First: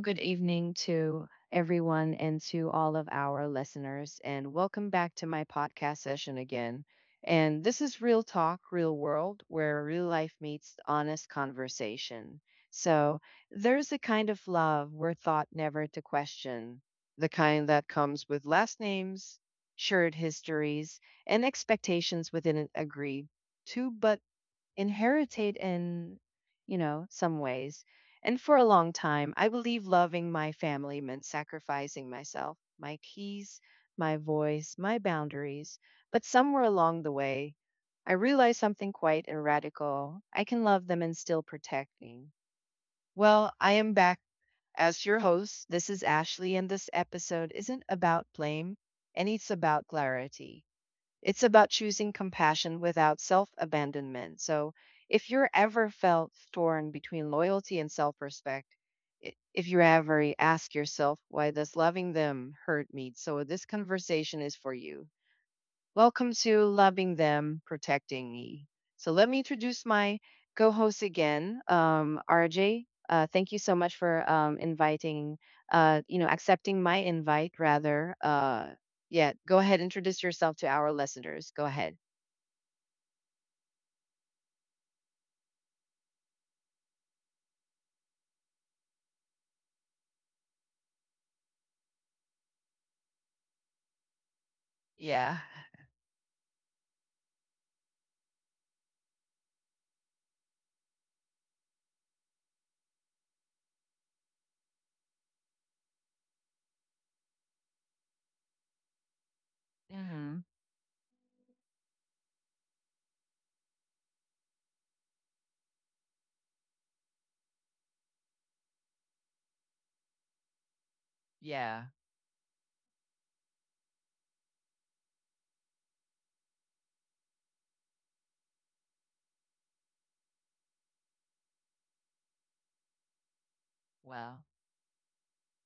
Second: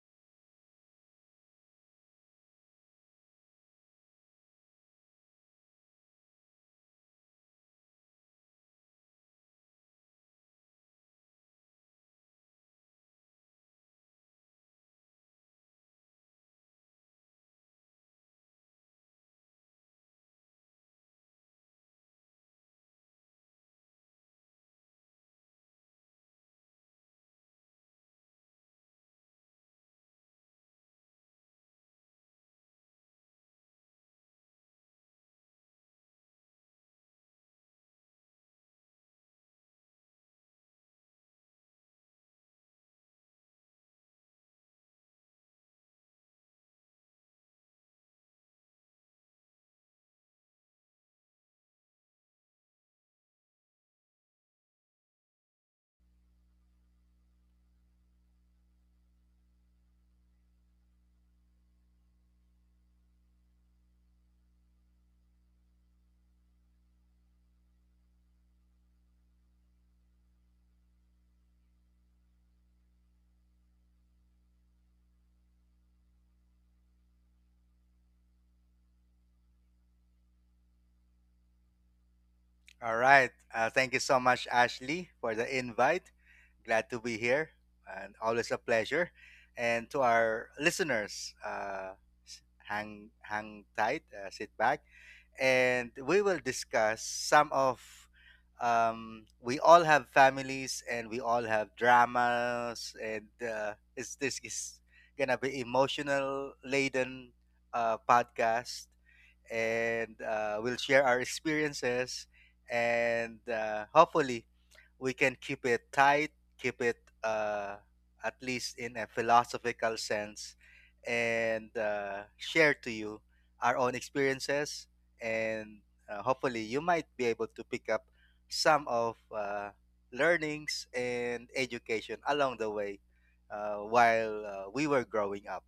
good evening to everyone and to all of our listeners. And welcome back to my podcast session again. And this is Real Talk, Real World, where real life meets honest conversation. So there's a kind of love we're taught never to question, the kind that comes with last names, shared histories, and expectations within an agreed to but inherited in some ways. And for a long time, I believe loving my family meant sacrificing myself, my peace, my voice, my boundaries. But somewhere along the way, I realized something quite and radical. I can love them and still protect me. Well, I am back as your host. This is Ashley, and this episode isn't about blame, and it's about clarity. It's about choosing compassion without self abandonment. So, if you're ever felt torn between loyalty and self respect, if you ever ask yourself, why does loving them hurt me? So, this conversation is for you. Welcome to Loving Them, Protecting Me. So let me introduce my co host again, RJ. Thank you so much for inviting, accepting my invite, rather. Yeah, go ahead, introduce yourself to our listeners. Go ahead. All right. Thank you so much, Ashley, for the invite. Glad to be here, and always a pleasure. And to our listeners, hang tight, sit back, Yeah. and we will discuss some of. We all have families, and we all have dramas, and it's this is gonna be emotional laden podcast and Hmm. We'll share our experiences and hopefully we can keep it tight, keep it at least in a philosophical sense, and Yeah. Share to you our own experiences, and hopefully you might be able to pick up some of learnings and education along the way while Wow. We were growing up.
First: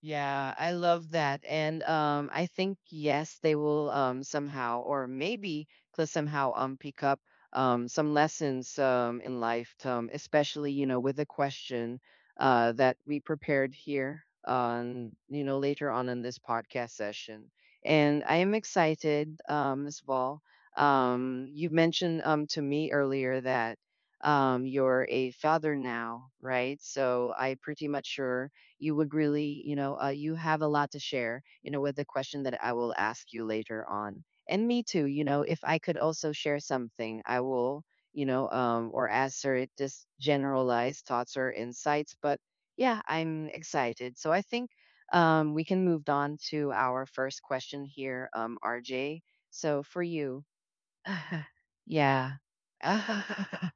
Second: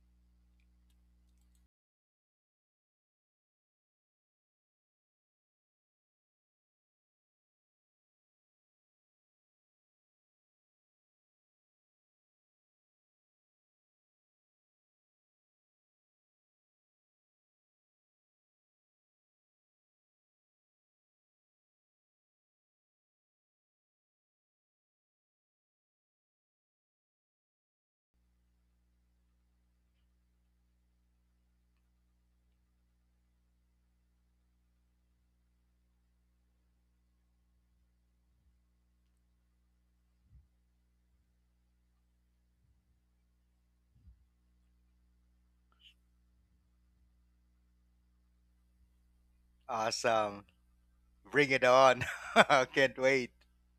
Yeah, I love that. And I think, yes, they will somehow, or maybe could somehow pick up some lessons in life, especially, with the question that we prepared here on, later on in this podcast session. And I am excited, Ms. Ball. You mentioned to me earlier that you're a father now, right? So I pretty much sure you would really, you have a lot to share, with the question that I will ask you later on. And me too, if I could also share something, I will, or answer it just generalized thoughts or insights. But yeah, I'm excited. So I think we can move on to our first question here, RJ. So for Awesome, you, uh-huh. bring it on. Yeah. Can't wait. Uh-huh.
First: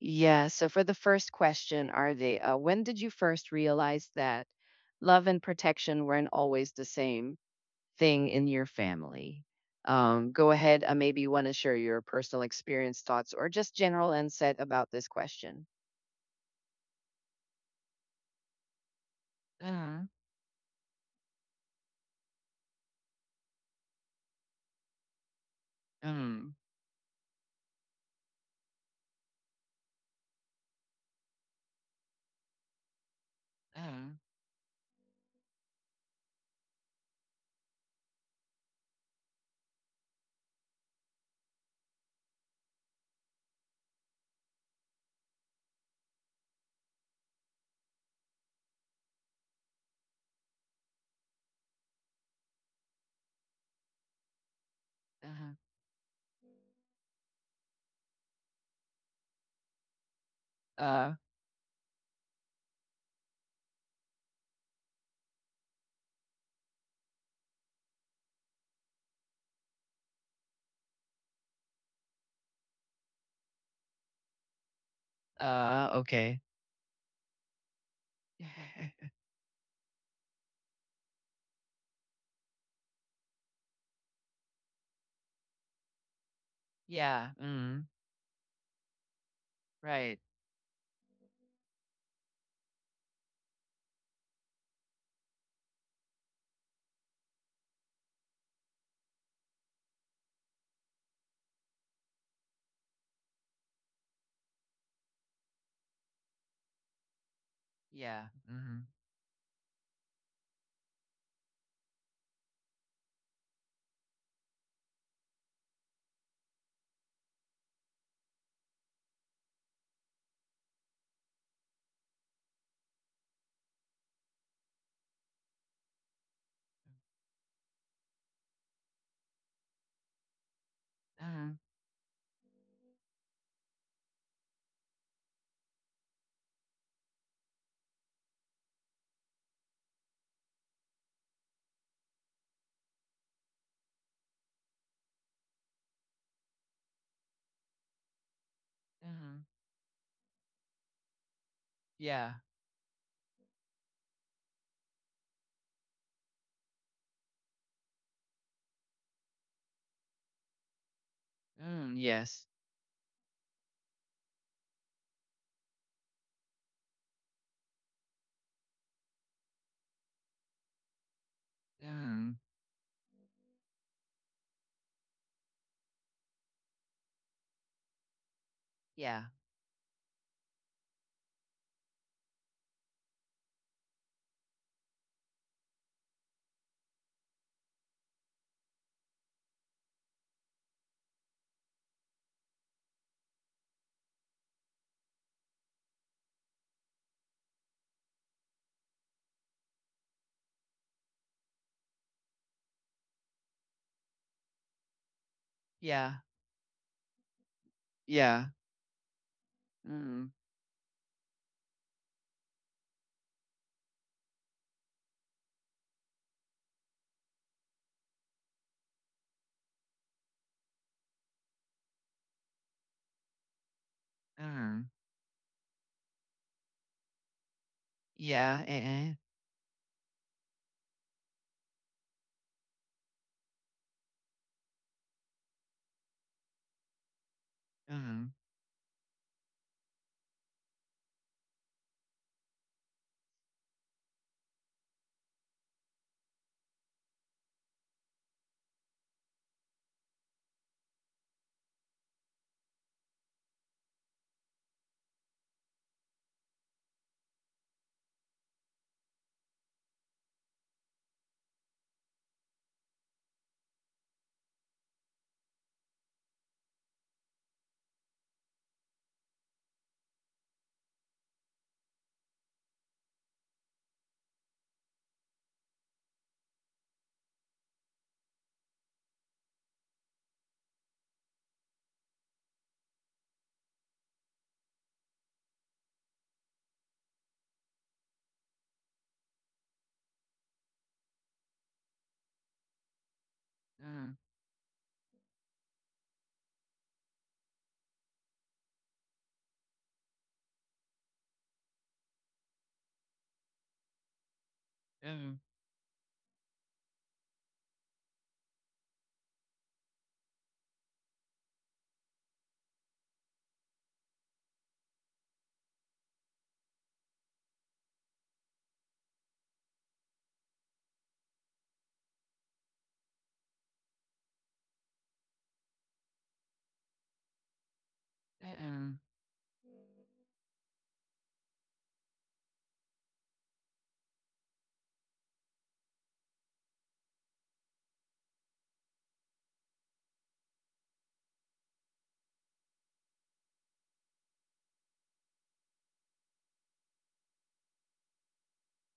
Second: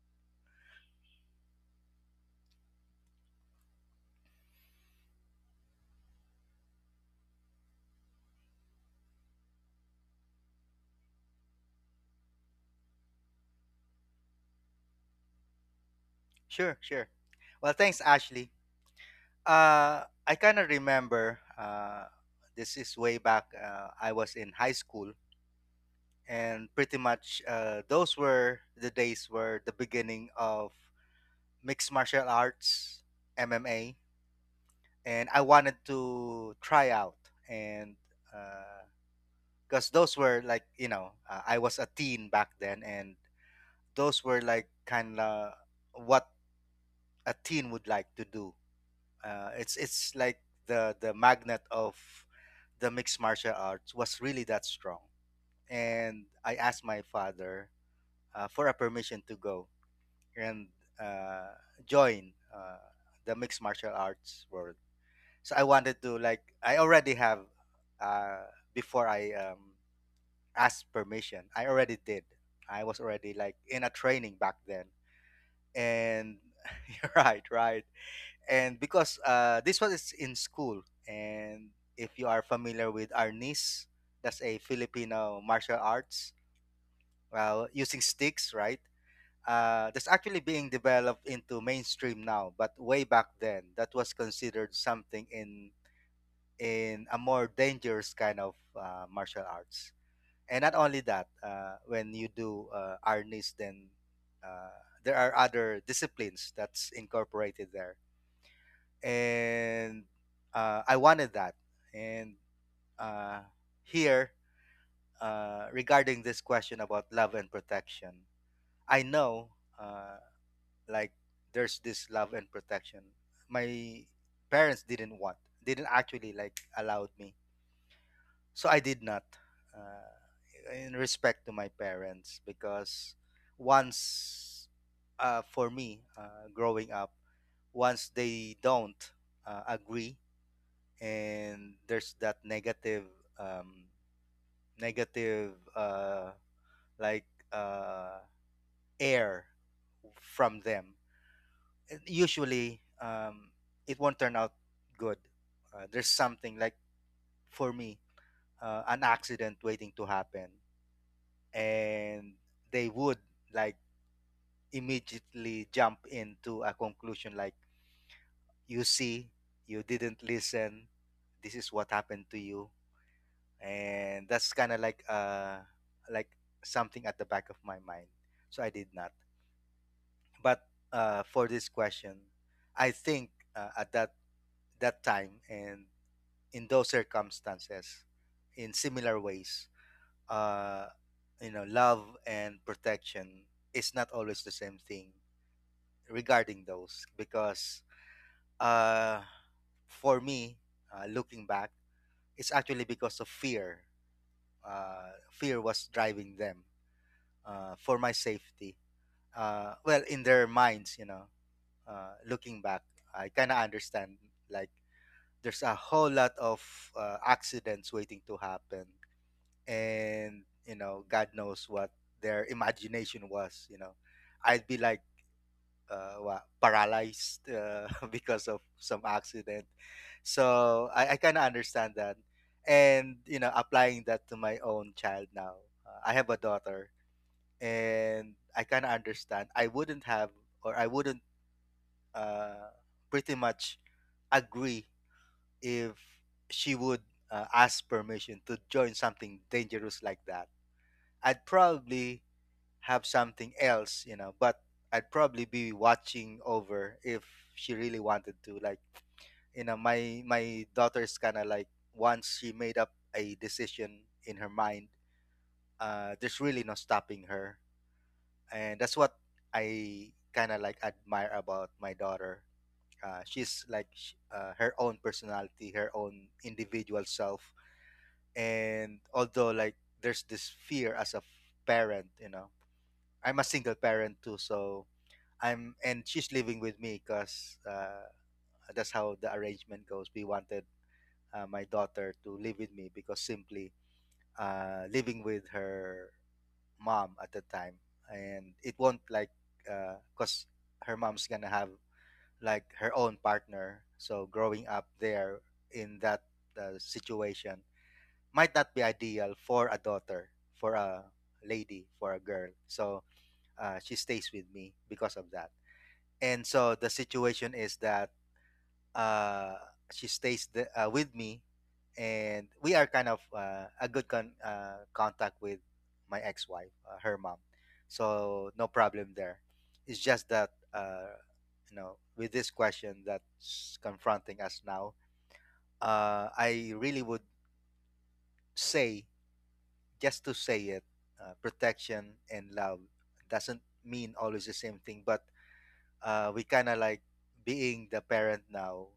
Yeah. So, for the first question, when did you first realize that love and protection weren't always the same thing in your family? Go ahead. Maybe you want to share your personal experience, thoughts, or just general insight about this question. Sure, sure. Well, thanks, Ashley. Mm, I kind of remember, this is way back. I was in high school, mm, and pretty much those were the days were the beginning of mixed martial arts, MMA, mm, and I wanted to try out. And because those were like, you know, I was a teen back then, and those were like kind of what a teen would like to do. It's like the magnet of the mixed martial arts was really that strong, uh, and I asked my father for a permission to go and huh. uh, join the mixed martial arts world. So I wanted to, like, I already have, uh, before I asked permission, I already did. I was already like in a training back then. Uh, okay. And you're right, right. And because this one is in school, and if you are familiar with Arnis, that's a Filipino martial arts, Yeah. well, Mm, using sticks, right? Right. That's actually being developed into mainstream now, but way back then, that was considered something in a more dangerous kind of martial arts. And not only that, when you do Arnis, then uh, there are other disciplines that's incorporated there, Yeah. Mm, and I wanted that. And uh, here, regarding this question about love and protection, I know uh, like there's this love and protection. My parents didn't want, didn't actually like allowed me, so I did not. Uh, in respect to mm, my parents, because once, for me, growing up, once they don't agree, and there's that negative um negative uh like uh mm, air from them, yeah. usually it won't turn out good. Uh, there's something like, for me, an accident waiting to happen, Mm, and yes. they would like immediately jump into a conclusion like, you see, you didn't listen, this is what happened Mm, to you. And that's kind of like like something at the back of my mind, so I did not. yeah. But for this question, I think at that time and in those circumstances, in similar ways, uh you know, love and protection is not always the same thing regarding those, because uh for me, looking back, it's actually because of fear. Fear was Yeah. driving them, for my Yeah. safety. Well, in Mm, their minds, you know, looking back, I kind of understand, like, there's a whole lot of accidents waiting to happen, and, you know, God knows what their imagination was. You know, I'd be mm, like, what, paralyzed, because of yeah. some Uh-uh, accident. So I kind of understand that, and, you know, applying that to my own child now. I have a daughter, mm, and I kind of understand. I wouldn't have, or I wouldn't uh, pretty much agree if she would ask permission to join something dangerous like that. I'd probably have something else, you know, but I'd probably be watching over if she really wanted to. Like, you know, my daughter's kind of like, once she made up a decision in her mind, there's really no stopping her. And that's what I kind of like admire about my daughter. Her own personality, her own individual self, and although like there's this fear as a parent, you know, I'm a single parent too, so I'm, and she's living with me because that's how the arrangement goes. We wanted my daughter to live with me because, simply, mm, living with her mom at the time, and it won't like cause her mom's gonna have like her own partner. So growing up mm, there in that situation might not be ideal for a daughter, for a lady, for a girl. So she stays with me because of that. And so the situation is that uh, she stays the, with me, and we are kind of contact with my ex-wife, her mom. So no uh-uh, problem there. It's just that you know, with this question that's confronting us now, I really would say, just to say it, protection and love doesn't mean always the same thing, but we kind of like being the parent now.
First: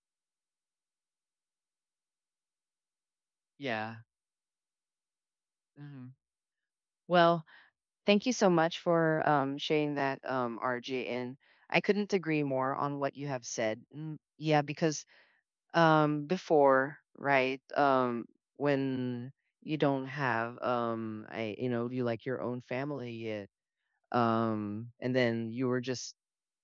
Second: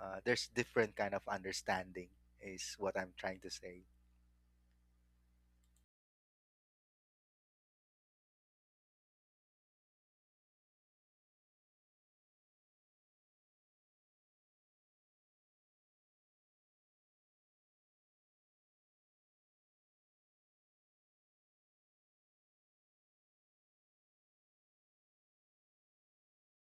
There's different kind of understanding, is what I'm trying to say. yeah. Mm. Well, thank you so much for sharing that, RJ. And I couldn't agree more on what you have said. Mm, yeah, because before, right, when you don't have, you like your own family yet, and then you were just,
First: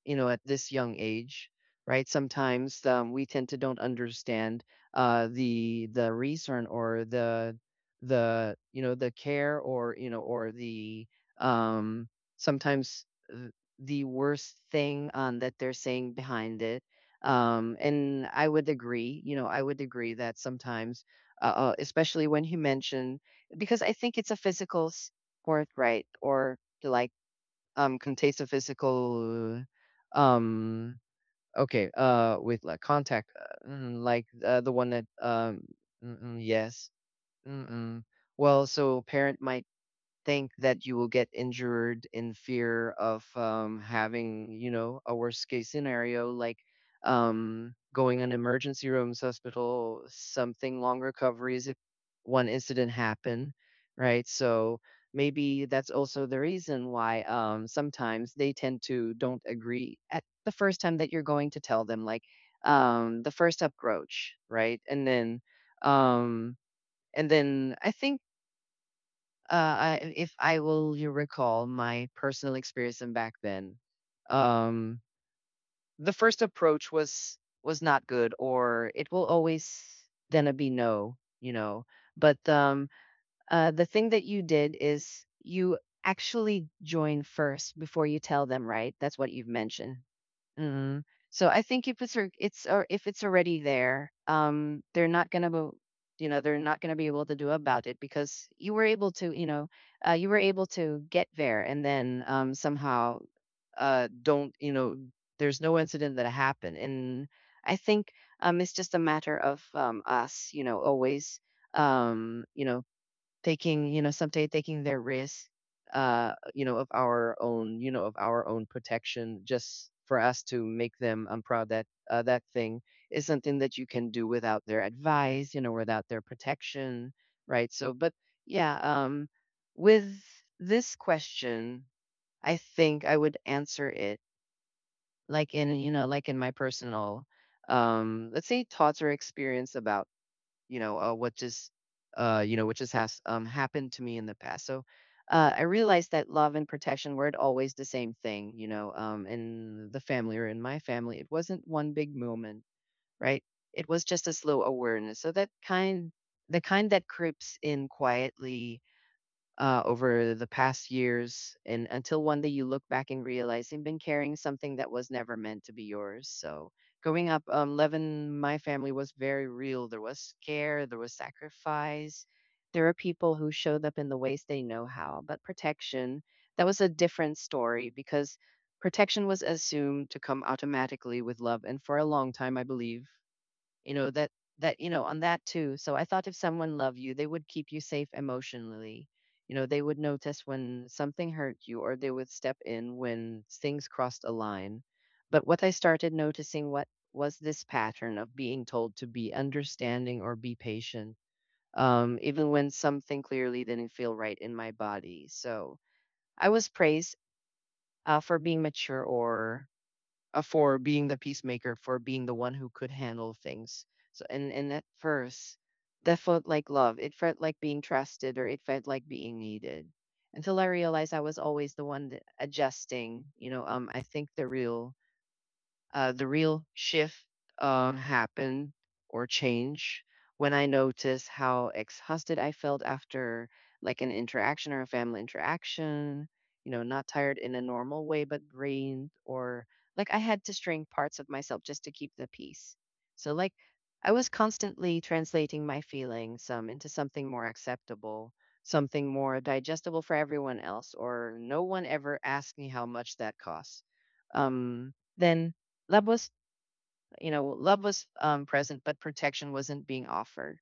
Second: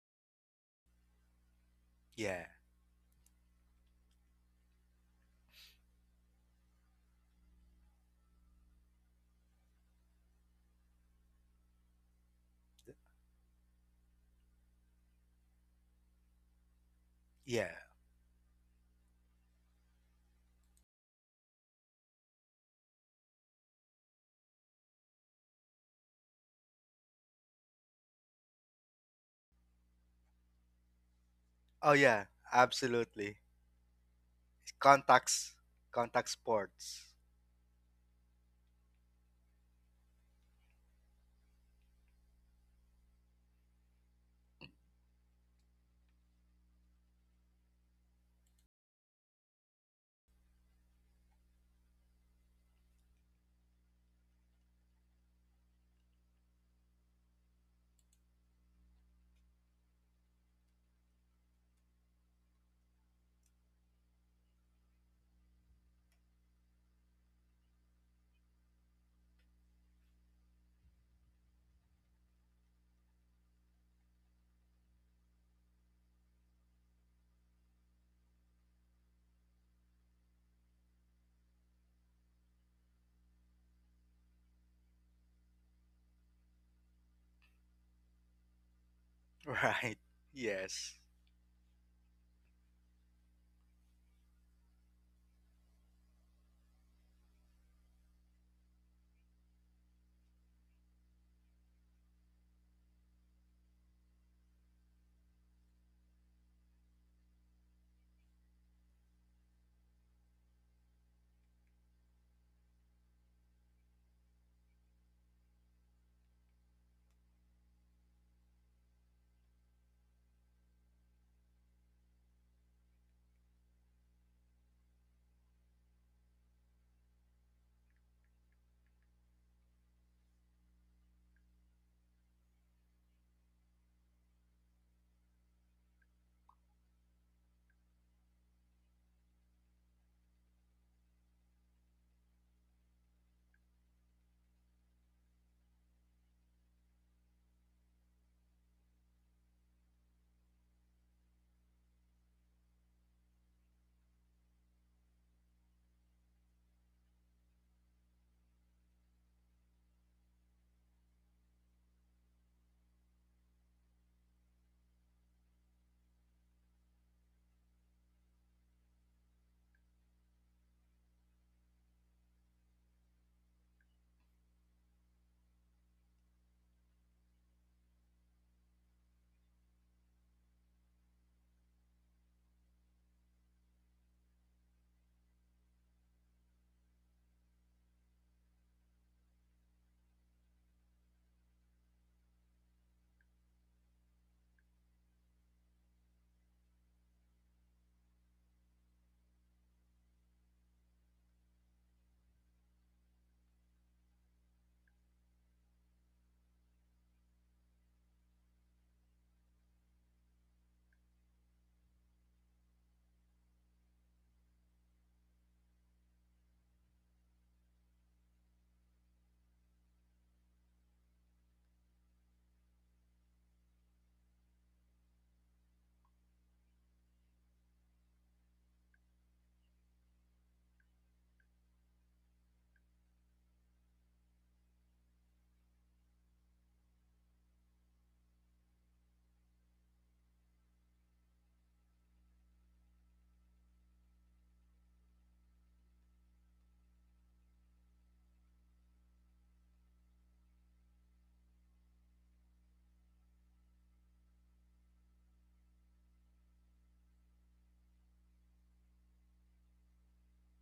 at this young age, right? Yeah, Sometimes we tend to don't understand the reason or the, care, or or the, um, sometimes the worst thing that they're saying behind it. yeah. And I would agree, that sometimes, especially when you mention, because I think it's a physical sport, right? Or like can taste a physical, um okay, Oh yeah, with like contact, absolutely. Like, the one that Contacts, contact mm-mm, yes. sports. Mm-mm. Well, so parent might think that you will get injured in fear of having, a worst case scenario, like going on emergency rooms, hospital, something long recoveries if one incident happen, right? So maybe that's also the reason why sometimes they tend to don't agree at the first time that you're going to tell them, like the first approach, right? Um, and then I think, if I will you recall my personal experience and back then, um, the first approach was not good, or it will always then be no. But the thing that you did is you actually join first before you tell them, right? That's what you've Right. mentioned. Yes. Mm. So I think if it's al- it's or if it's already there, they're not gonna be, they're not gonna be able to do about it because you were able to, get there, and then somehow, don't, there's no incident that happened. And I think it's just a matter of us, always, um, you know, taking, someday taking their risk, of our own protection, just for us to make them. I'm proud that that thing is something that you can do without their advice, without their protection, right? So but yeah, with this question I think I would answer it like in, like in my personal, let's say, thoughts or experience about, you know uh, what just what just has happened to me in the past. So I realized that love and protection weren't always the same thing. In the family or in my family, it wasn't one big moment, right? It was just a slow awareness. So that kind, the kind that creeps in quietly, over the past years. And until one day you look back and realize you've been carrying something that was never meant to be yours. So growing up, Levin, my family was very real. There was care, there was sacrifice. There are people who showed up in the ways they know how, but protection, that was a different story because protection was assumed to come automatically with love. And for a long time, I believe, you know that that you know on that too. So I thought if someone loved you, they would keep you safe emotionally. They would notice when something hurt you, or they would step in when things crossed a line. But what I started noticing what was this pattern of being told to be understanding or be patient, even when something clearly didn't feel right in my body. So I was praised, for being mature, or for being the peacemaker, for being the one who could handle things. So, and at first, that felt like love. It felt like being trusted, or it felt like being needed. Until I realized I was always the one that adjusting. I think the real, the real shift, happened or change, when I noticed how exhausted I felt after like an interaction or a family interaction. Not tired in a normal way, but drained, or like I had to string parts of myself just to keep the peace. So, like, I was constantly translating my feelings, into something more acceptable, something more digestible for everyone else, or no one ever asked me how much that costs. Then love was love was present, but protection wasn't being offered.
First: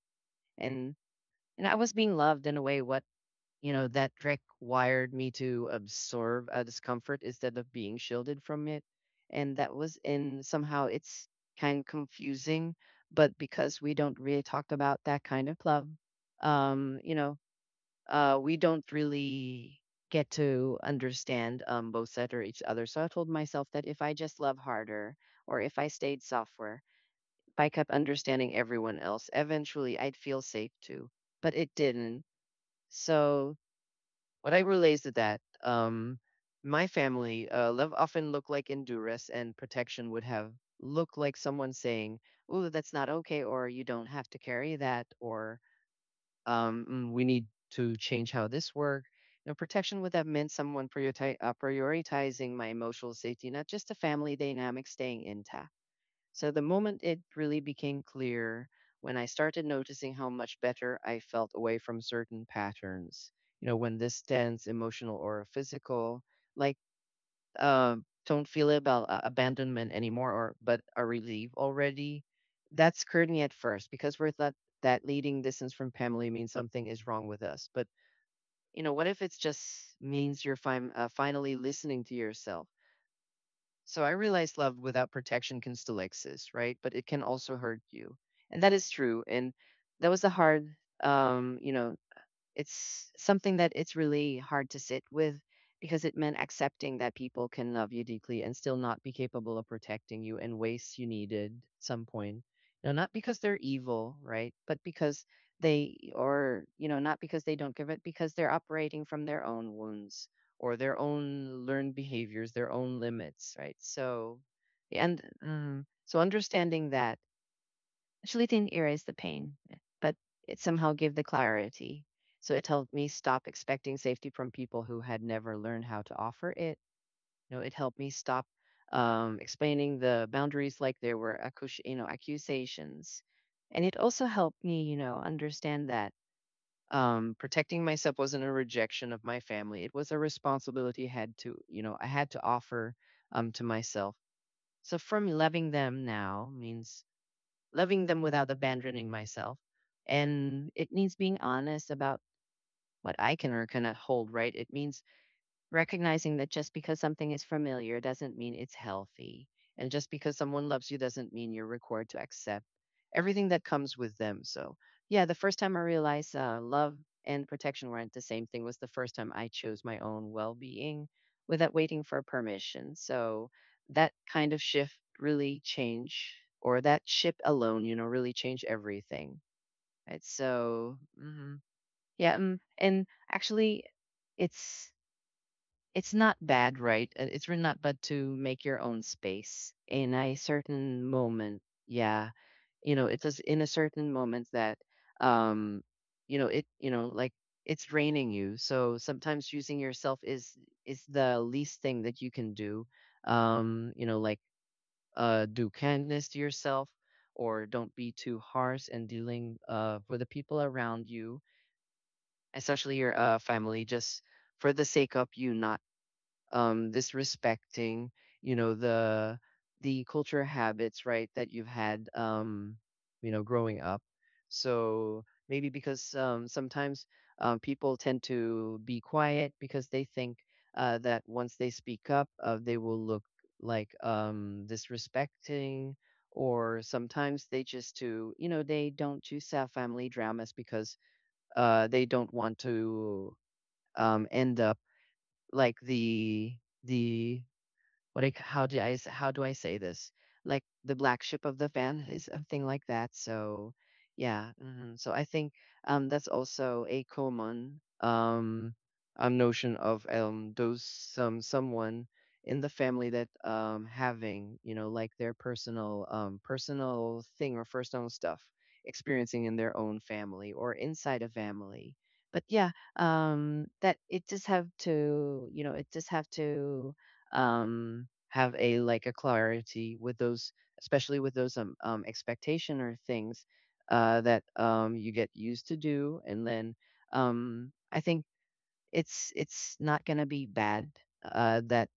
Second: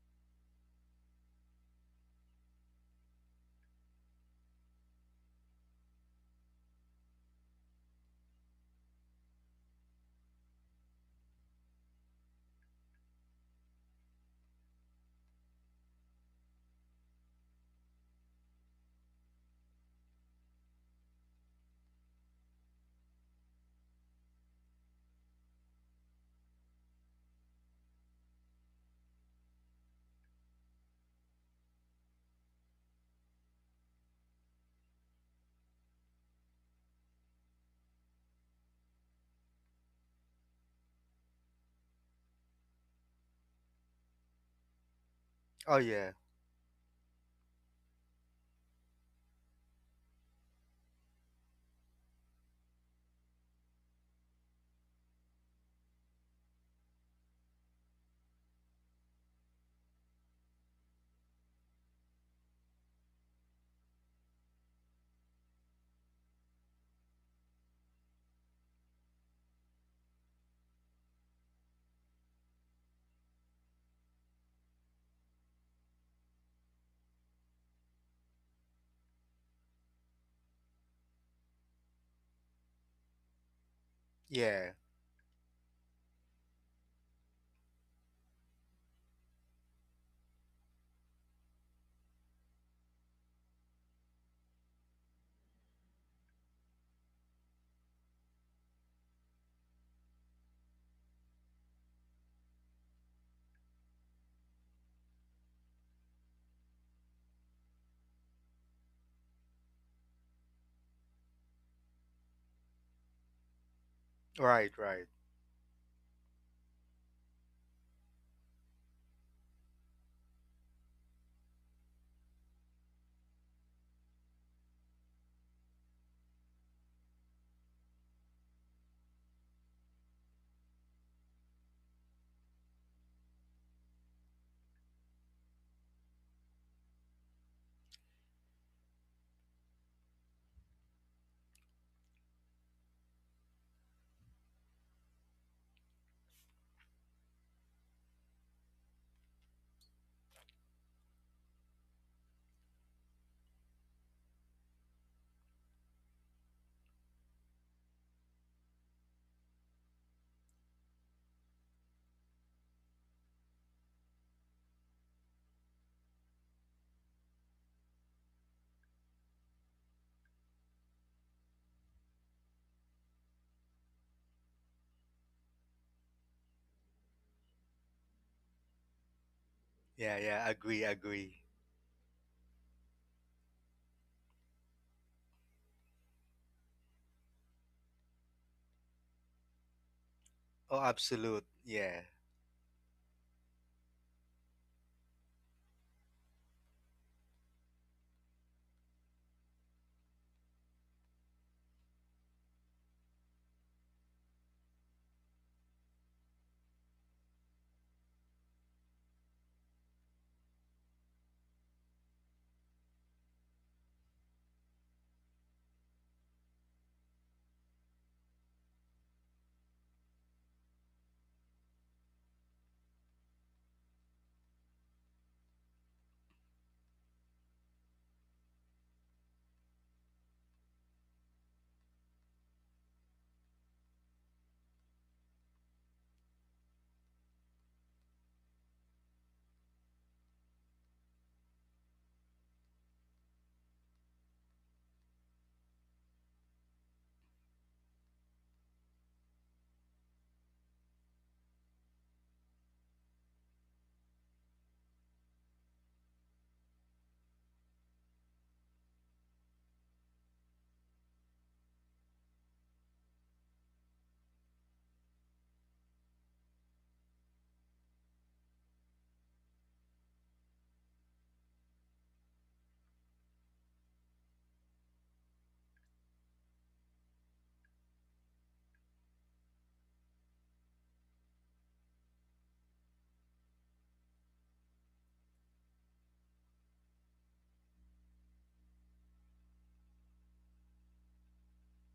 And and I was being loved in a way what, that trick wired me to absorb a discomfort instead of being shielded from it. And that was in somehow, it's kind of confusing, but because we don't really talk about that kind of love, um you know we don't really get to understand, both sides or each other. So I told myself that if I just love harder, or if I stayed softer. If I kept understanding everyone else. Eventually, I'd feel safe too, but it didn't. So, what I relates to that, my family, love often looked like endurance, and protection would have looked like someone saying, "Oh, that's not okay," or "You don't have to carry that," or Oh yeah. "Mm, "We need to change how this work." Protection would have meant someone prioritizing my emotional safety, not just the family dynamic staying intact. So the moment it really became clear, when I started noticing how much better I felt away from certain patterns, when this tense, emotional or physical, like uh, don't feel about, abandonment anymore, or but a relief already. That scared me at first because we're thought that leading distance from family means something is wrong with us. But what if it's just means you're finally listening to yourself? So I realize Yeah. love without protection can still exist, right? But it can also hurt you. And that is true. And that was the hard, um, you know, it's something that it's really hard to sit with because it meant accepting that people can love you deeply and still not be capable of protecting you in ways you needed some point. Not because they're evil, right? But because they or, you know, not because they don't give it, because they're operating from their own wounds or their own learned behaviors, their own limits, right? So Right. Right. and um, so understanding that actually didn't erase the pain, but it somehow gave the clarity. So it helped me stop expecting safety from people who had never learned how to offer it. You know, it helped me stop explaining the boundaries like there were accusations, and it also helped me, you know, understand that protecting myself wasn't a rejection of my family. It was a responsibility I had to offer to myself. So from loving them now means loving them without abandoning myself. And it means being honest about what I can or cannot hold, right? It means recognizing that just because something is familiar doesn't mean it's healthy. And just because someone loves you doesn't mean you're required to accept everything that comes with them. So, yeah, the first time I realized love and protection weren't the same thing was the first time I chose my own well being without waiting for permission. So, that kind of shift really changed, or that ship alone, you know, really changed everything. Yeah. Right. Yeah. Agree, So, agree. mhm, yeah. Actually, it's it's not bad, right? It's really not bad to make your own space in a Oh, certain absolute. moment. Yeah. Yeah, you know, it's just in a certain moment that, um, you know, it, you know, like it's draining you. So sometimes choosing yourself is the least thing that you can do. Um, you know, like do kindness to yourself, or don't be too harsh and dealing with the people around you, especially your family, just for the sake of you not this respecting, you know, the culture habits, right, that you've had, you know, growing up. So maybe because sometimes people tend to be quiet because they think that once they speak up, they will look like disrespecting. Or sometimes they just to you know they don't choose to have family dramas because they don't want to end up like the what I c- how do I s- how do I say this? Like the black sheep of the fan family, something like that. So yeah, mhm. So I think that's also a common notion of those some someone in the family that having you know like their personal thing or personal stuff experiencing in their own family or inside a family, but yeah, that it just have to have a like a clarity with those, especially with those expectation or things that you get used to do, and then I think it's not gonna be bad that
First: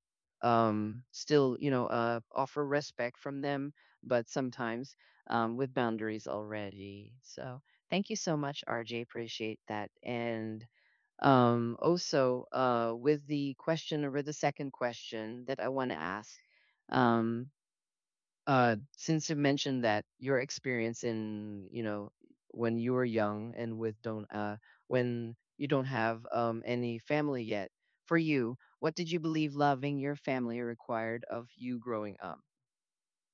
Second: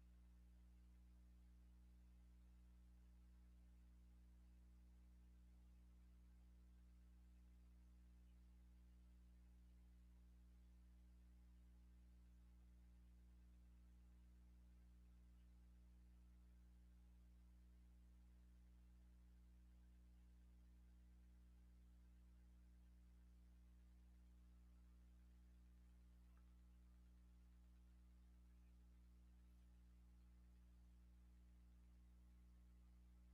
still you know offer respect from them, but sometimes with boundaries already. So thank you so much, RJ. Appreciate that and also, with the question or with the second question that I want to ask, um, since you mentioned that your experience in, you know, when you were young and with don't, when you don't have any family yet, for you, what did you believe loving your family required of you growing up?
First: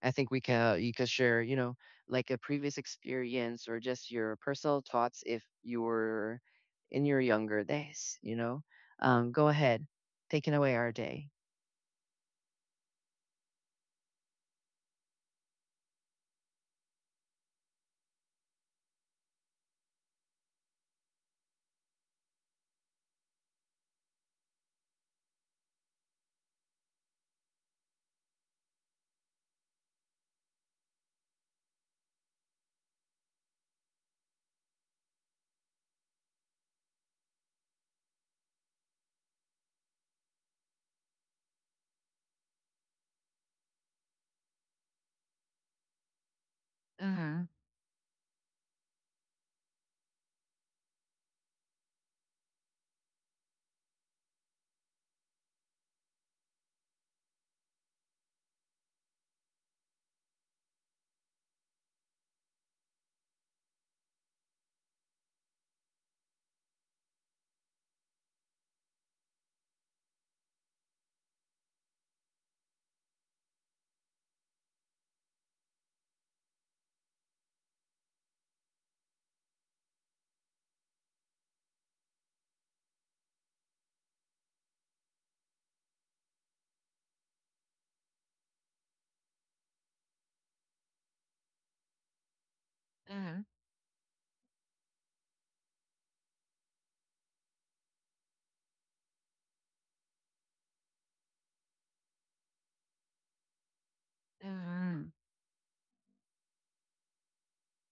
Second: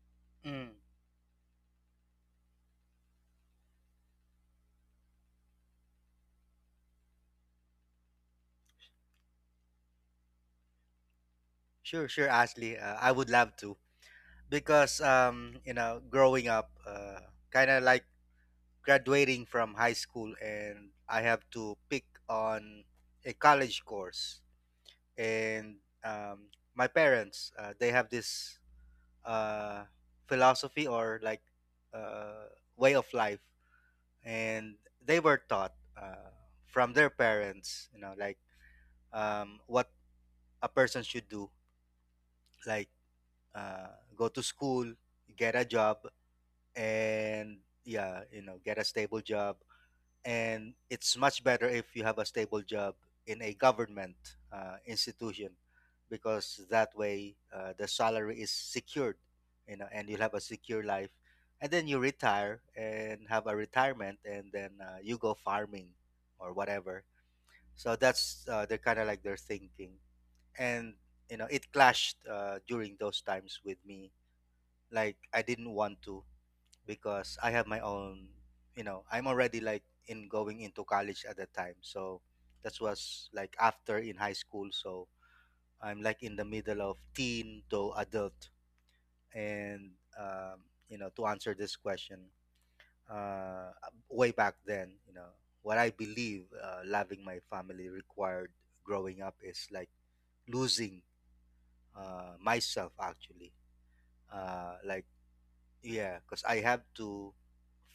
I think we Mm. can you can share, you know, like a previous experience or just your personal thoughts if you were in your younger days, you know. Go ahead, taking away our day. Sure. Sure. Ashley, I would love to, because you know, growing up, kind of like graduating from high school, and I have to pick on a college course. And my parents, they have this uh, philosophy or like uh, way of life, and they were taught from their parents, you know, like what a person should do, like go to school, get a job, Mm-hmm. and, yeah, you know, get a stable job. And it's much better if you have a stable job in a government institution, because that way the salary is secured, you know, and you'll have a secure life, and then you retire and have a retirement, and then you go farming or whatever. So that's they're kind of like their thinking. And, you know, it clashed during those times with me, like, I didn't want to, because I have my own, you know, I'm already like in going into college at that time. So that was like after in high school. So I'm like in the middle of teen to adult. And um, you know, to answer this question, Mm-hmm. uh, way back then, you know, what I believe loving my family required growing up is like losing myself, actually. Like, Mm-hmm. yeah, because I have to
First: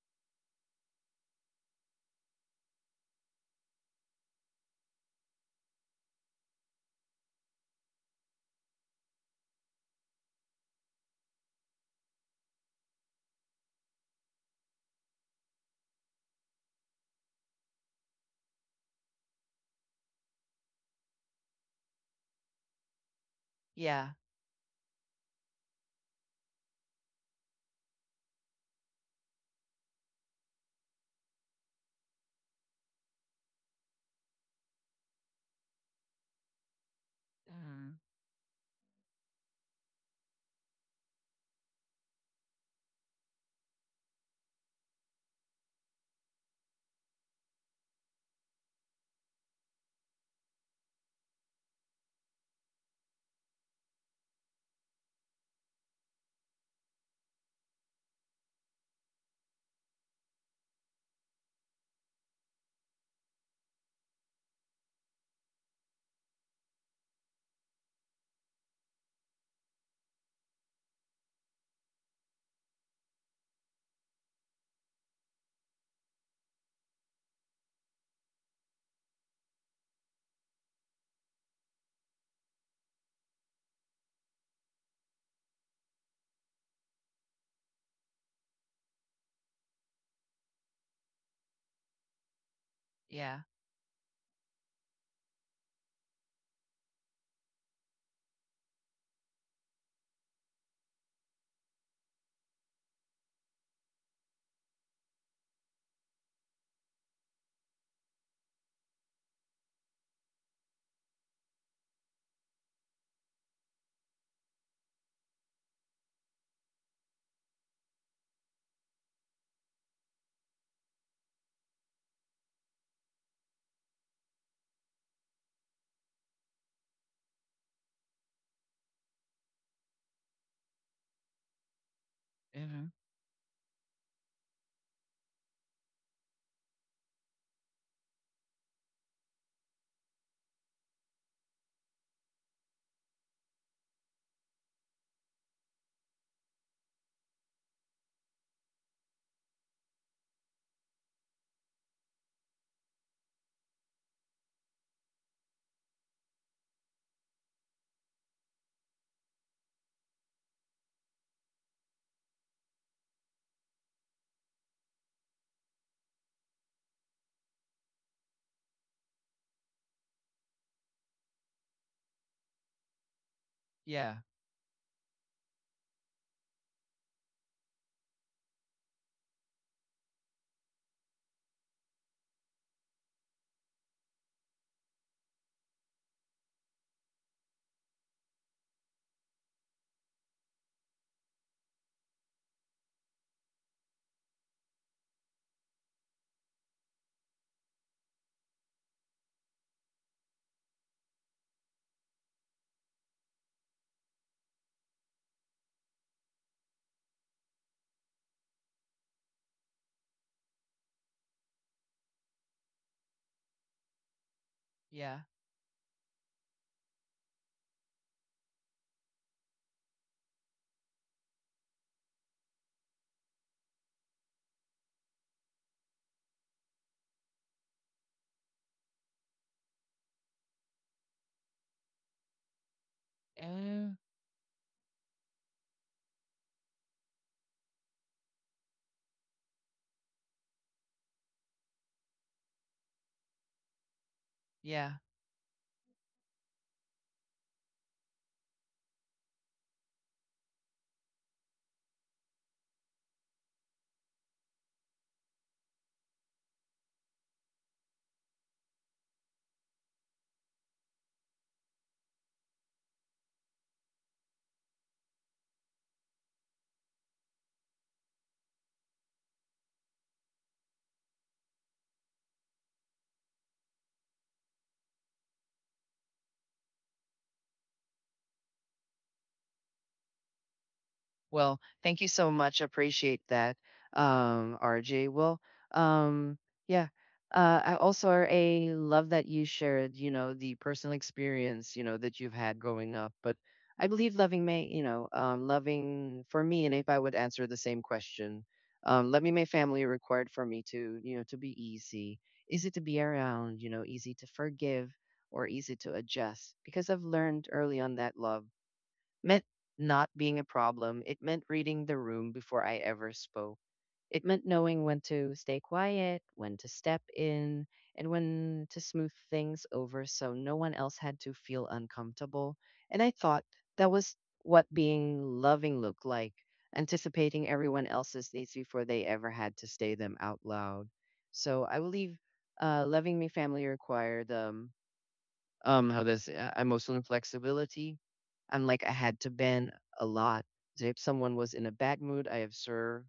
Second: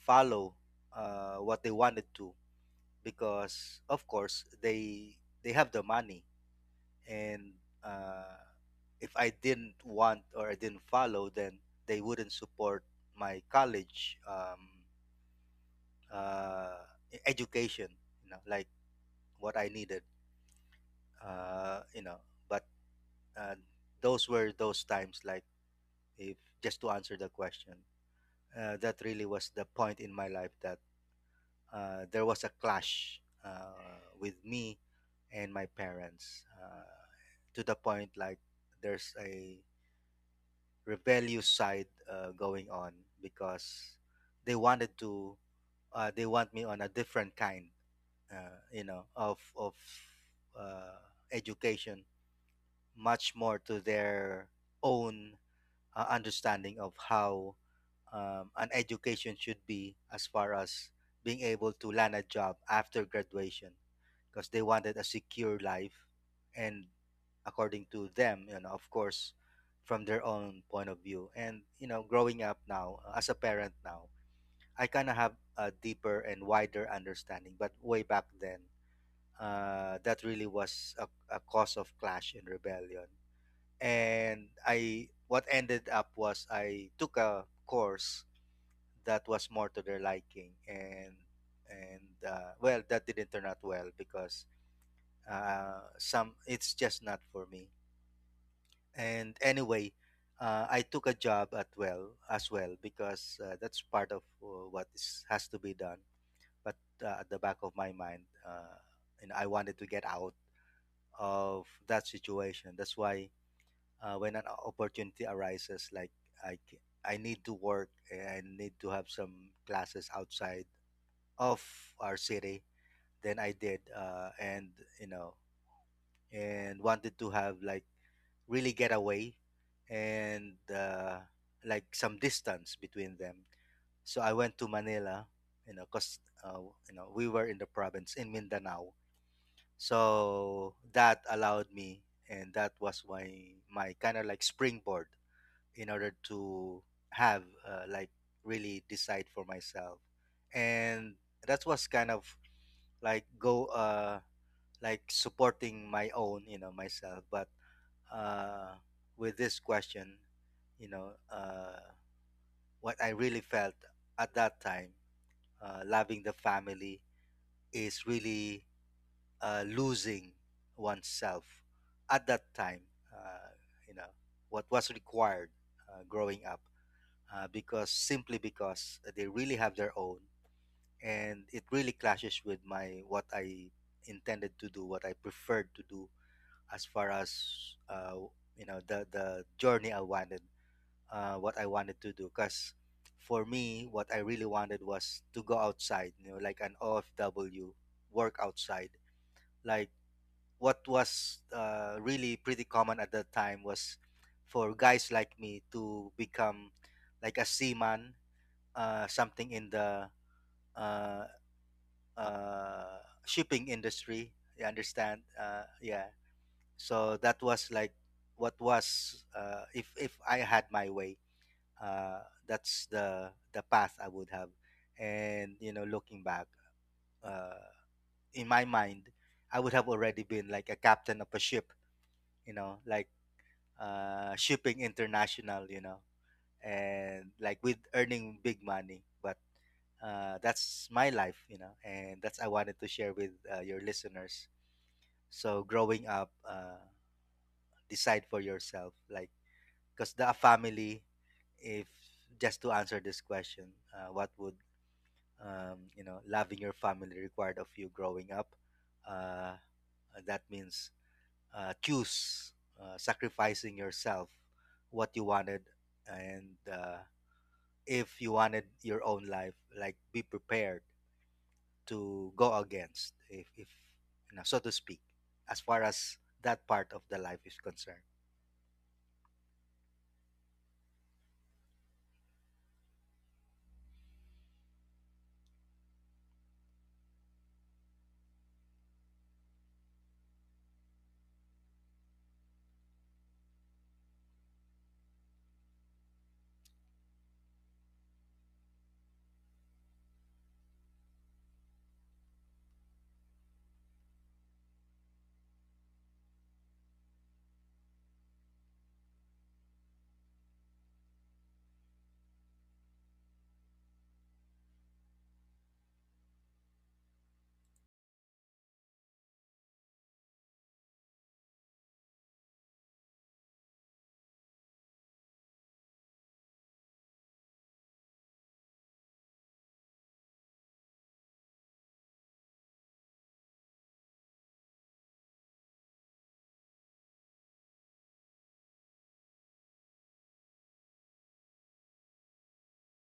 follow what they wanted to, because, of course, they have the money, and uh, if I didn't want or I didn't follow, then they wouldn't support my college uh, education, you know, like, what I needed, you know. But uh, Yeah. those were those times like, if, just to answer the question, that really was the point in my life that there was a clash with me and my parents, to the Mm-hmm. point like there's a rebellious side going on, because they wanted to, they want me on a different kind uh, you know of uh, education, much more to their own understanding of how an education should be as far as being able to land a job after graduation, because they wanted a secure life. And according to them, you know, of course, from their own point of view, and, you know, growing up now, as a parent now, I kind of have a deeper and wider understanding. But way back then, that really was a cause of clash and rebellion, and I, what ended up was I took a course that was more to their liking, and well, that didn't Yeah. turn out well because some, it's just not for me. And anyway, I took a job at, well, as well, because that's part of what is, has to be done. But at the back of my mind, uh, and I wanted to get out of that situation. That's why when an opportunity arises like, I need to work and I need to have some classes outside of our city, then I did. Uh, and, you know, and wanted to have, like, really get away, and like, some distance Hmm. between them. So I went to Manila, you know, because you know, we were in the province in Mindanao. So that allowed me, and that was my, my kind of like springboard in order to have like, really decide for myself, and that was kind of like go supporting my own, you know, myself. But uh with this question, you know, what I really felt at that time, loving the family is really losing oneself at that time, uh, you know, Yeah. what was required growing up, because simply because they really have their own, and it really clashes with my what I intended to do, what I preferred to do, as far as you know, the journey I wanted, what I wanted to do. Because for me, what I really wanted was to go outside, you know, like an OFW, work outside, like what was really pretty common at that time, was for guys like me to become like a seaman, something in the uh, uh, shipping industry. You understand? Yeah. Yeah. So that was like what was, if I had my way, uh, that's the path I would have. And you know, looking back, uh, in my mind, I would have already been like a captain of a ship. You know, like, Mm-hmm. Shipping international. You know, and like, with earning big money. But that's my life, you know, and that's, I wanted to share with your listeners. Yeah. So growing up, decide for yourself, like, because the family, if, just to answer this question, what would, you know, loving your family required of you growing up, uh, that means, choose, sacrificing yourself, what you wanted, and, uh, if you wanted your own life, like, be prepared to go against, if, you know, so to speak, as far as that part of the life is concerned. Well, thank you so much. Appreciate that, RJ. Well, um, yeah. I also are a love that you shared, you know, the personal experience, you know, that you've had growing up. But I believe loving may, you know, loving for me, and if I would answer the same question, loving my family required for me to, you know, to be easy, easy to be around, you know, easy to forgive or easy to adjust because I've learned early on that love meant not being a problem. It meant reading the room before I ever spoke. It meant knowing when to stay quiet, when to step in, and when to smooth things over so no one else had to feel uncomfortable. And I thought that was what being loving looked like, anticipating everyone else's needs before they ever had to say them out loud. So I believe loving me family required how this emotional flexibility. I had to bend a lot. So if someone was in a bad mood I observe,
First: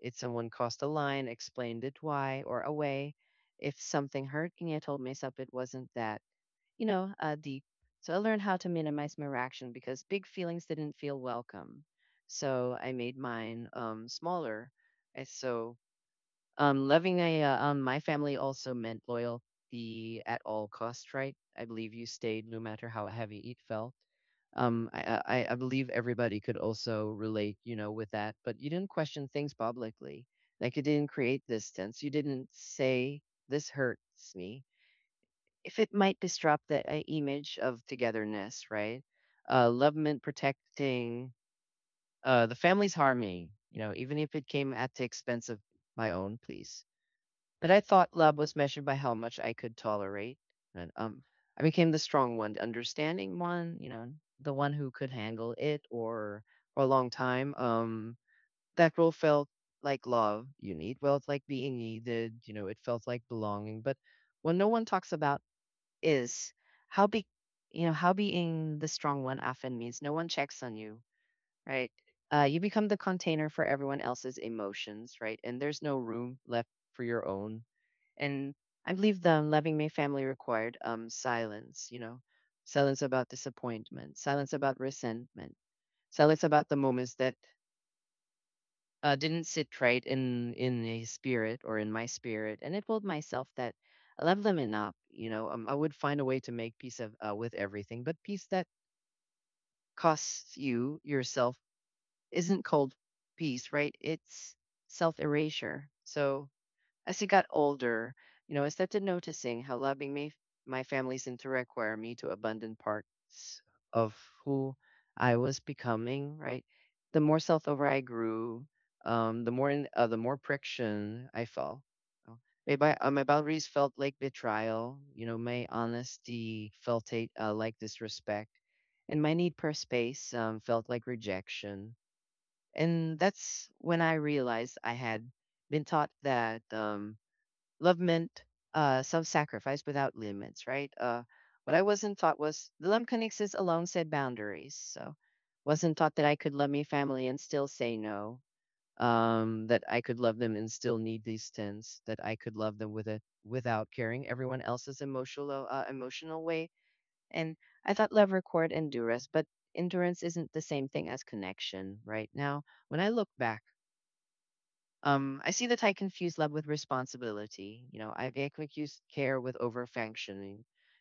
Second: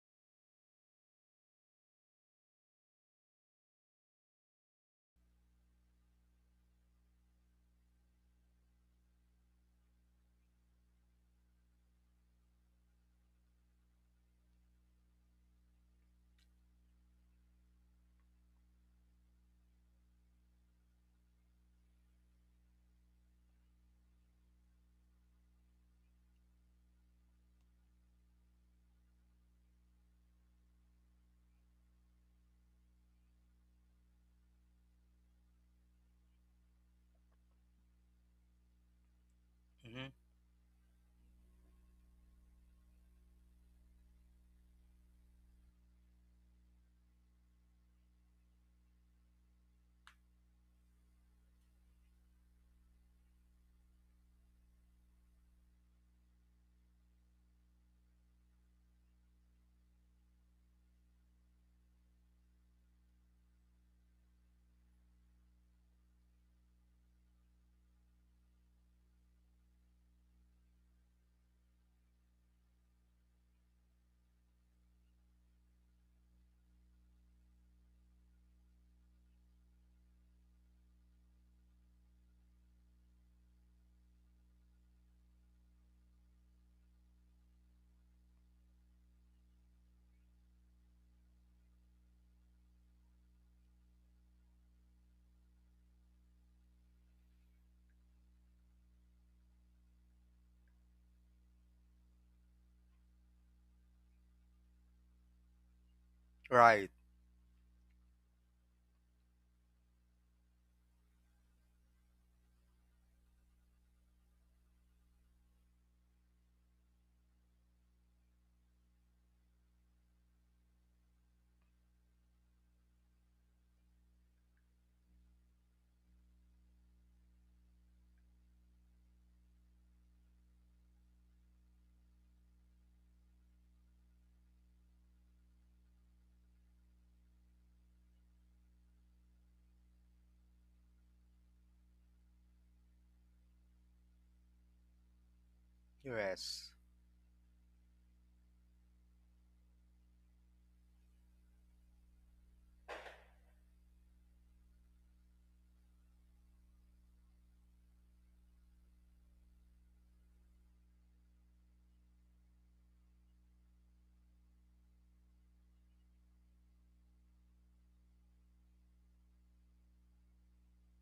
if someone crossed a line explained it why or away, if something hurting I told myself it wasn't that, you know, deep. So I learned how to minimize my reaction because big feelings didn't feel welcome, so I made mine smaller. And so my family also meant loyalty at all cost, right? I believe you stayed no matter how heavy it felt. I believe everybody could also relate, you know, with that. But you didn't question things publicly. Like you didn't create distance. You didn't say this hurts me, if it might disrupt the image of togetherness, right? Love Hmm. meant protecting the family's harmony, you know, even if it came at the expense of my own, please. But I thought love was measured by how much I could tolerate. And I became the strong one, the understanding one, you know, the one who could handle it or for a long time. That role felt like love you need. Well, it's like being needed, you know, it felt like belonging. But what no one talks about is how big, you know, how being the strong one often means no one checks on you, right? You become the container for everyone else's emotions, right? And there's no room left for your own. And I believe the loving my family required silence, you know, silence about disappointment, silence about resentment, silence about the moments that didn't sit right in a spirit or in my spirit, and I told myself that I love them enough, you know, I would find a way to make peace of with everything, but peace that costs you yourself isn't called peace, right? It's self erasure. So Right. as I got older, you know, I started noticing how my family's into require me to abandon parts of who I was becoming, right? The more self-aware I grew, the more friction I felt. You My boundaries felt like betrayal, you know, my honesty like disrespect, and my need for space felt like rejection. And that's when I realized I had been taught that love meant self-sacrifice without limits, right? What I wasn't taught was the love connects us alongside boundaries. So, wasn't taught that I could love Yes. my family and still say no. That I could love them and still need distance. That I could love them without caring everyone else's emotional way. And I thought love required endurance, but endurance isn't the same thing as connection. Right now, when I look back, I see that I confuse love with responsibility. You know, I confuse care with overfunctioning.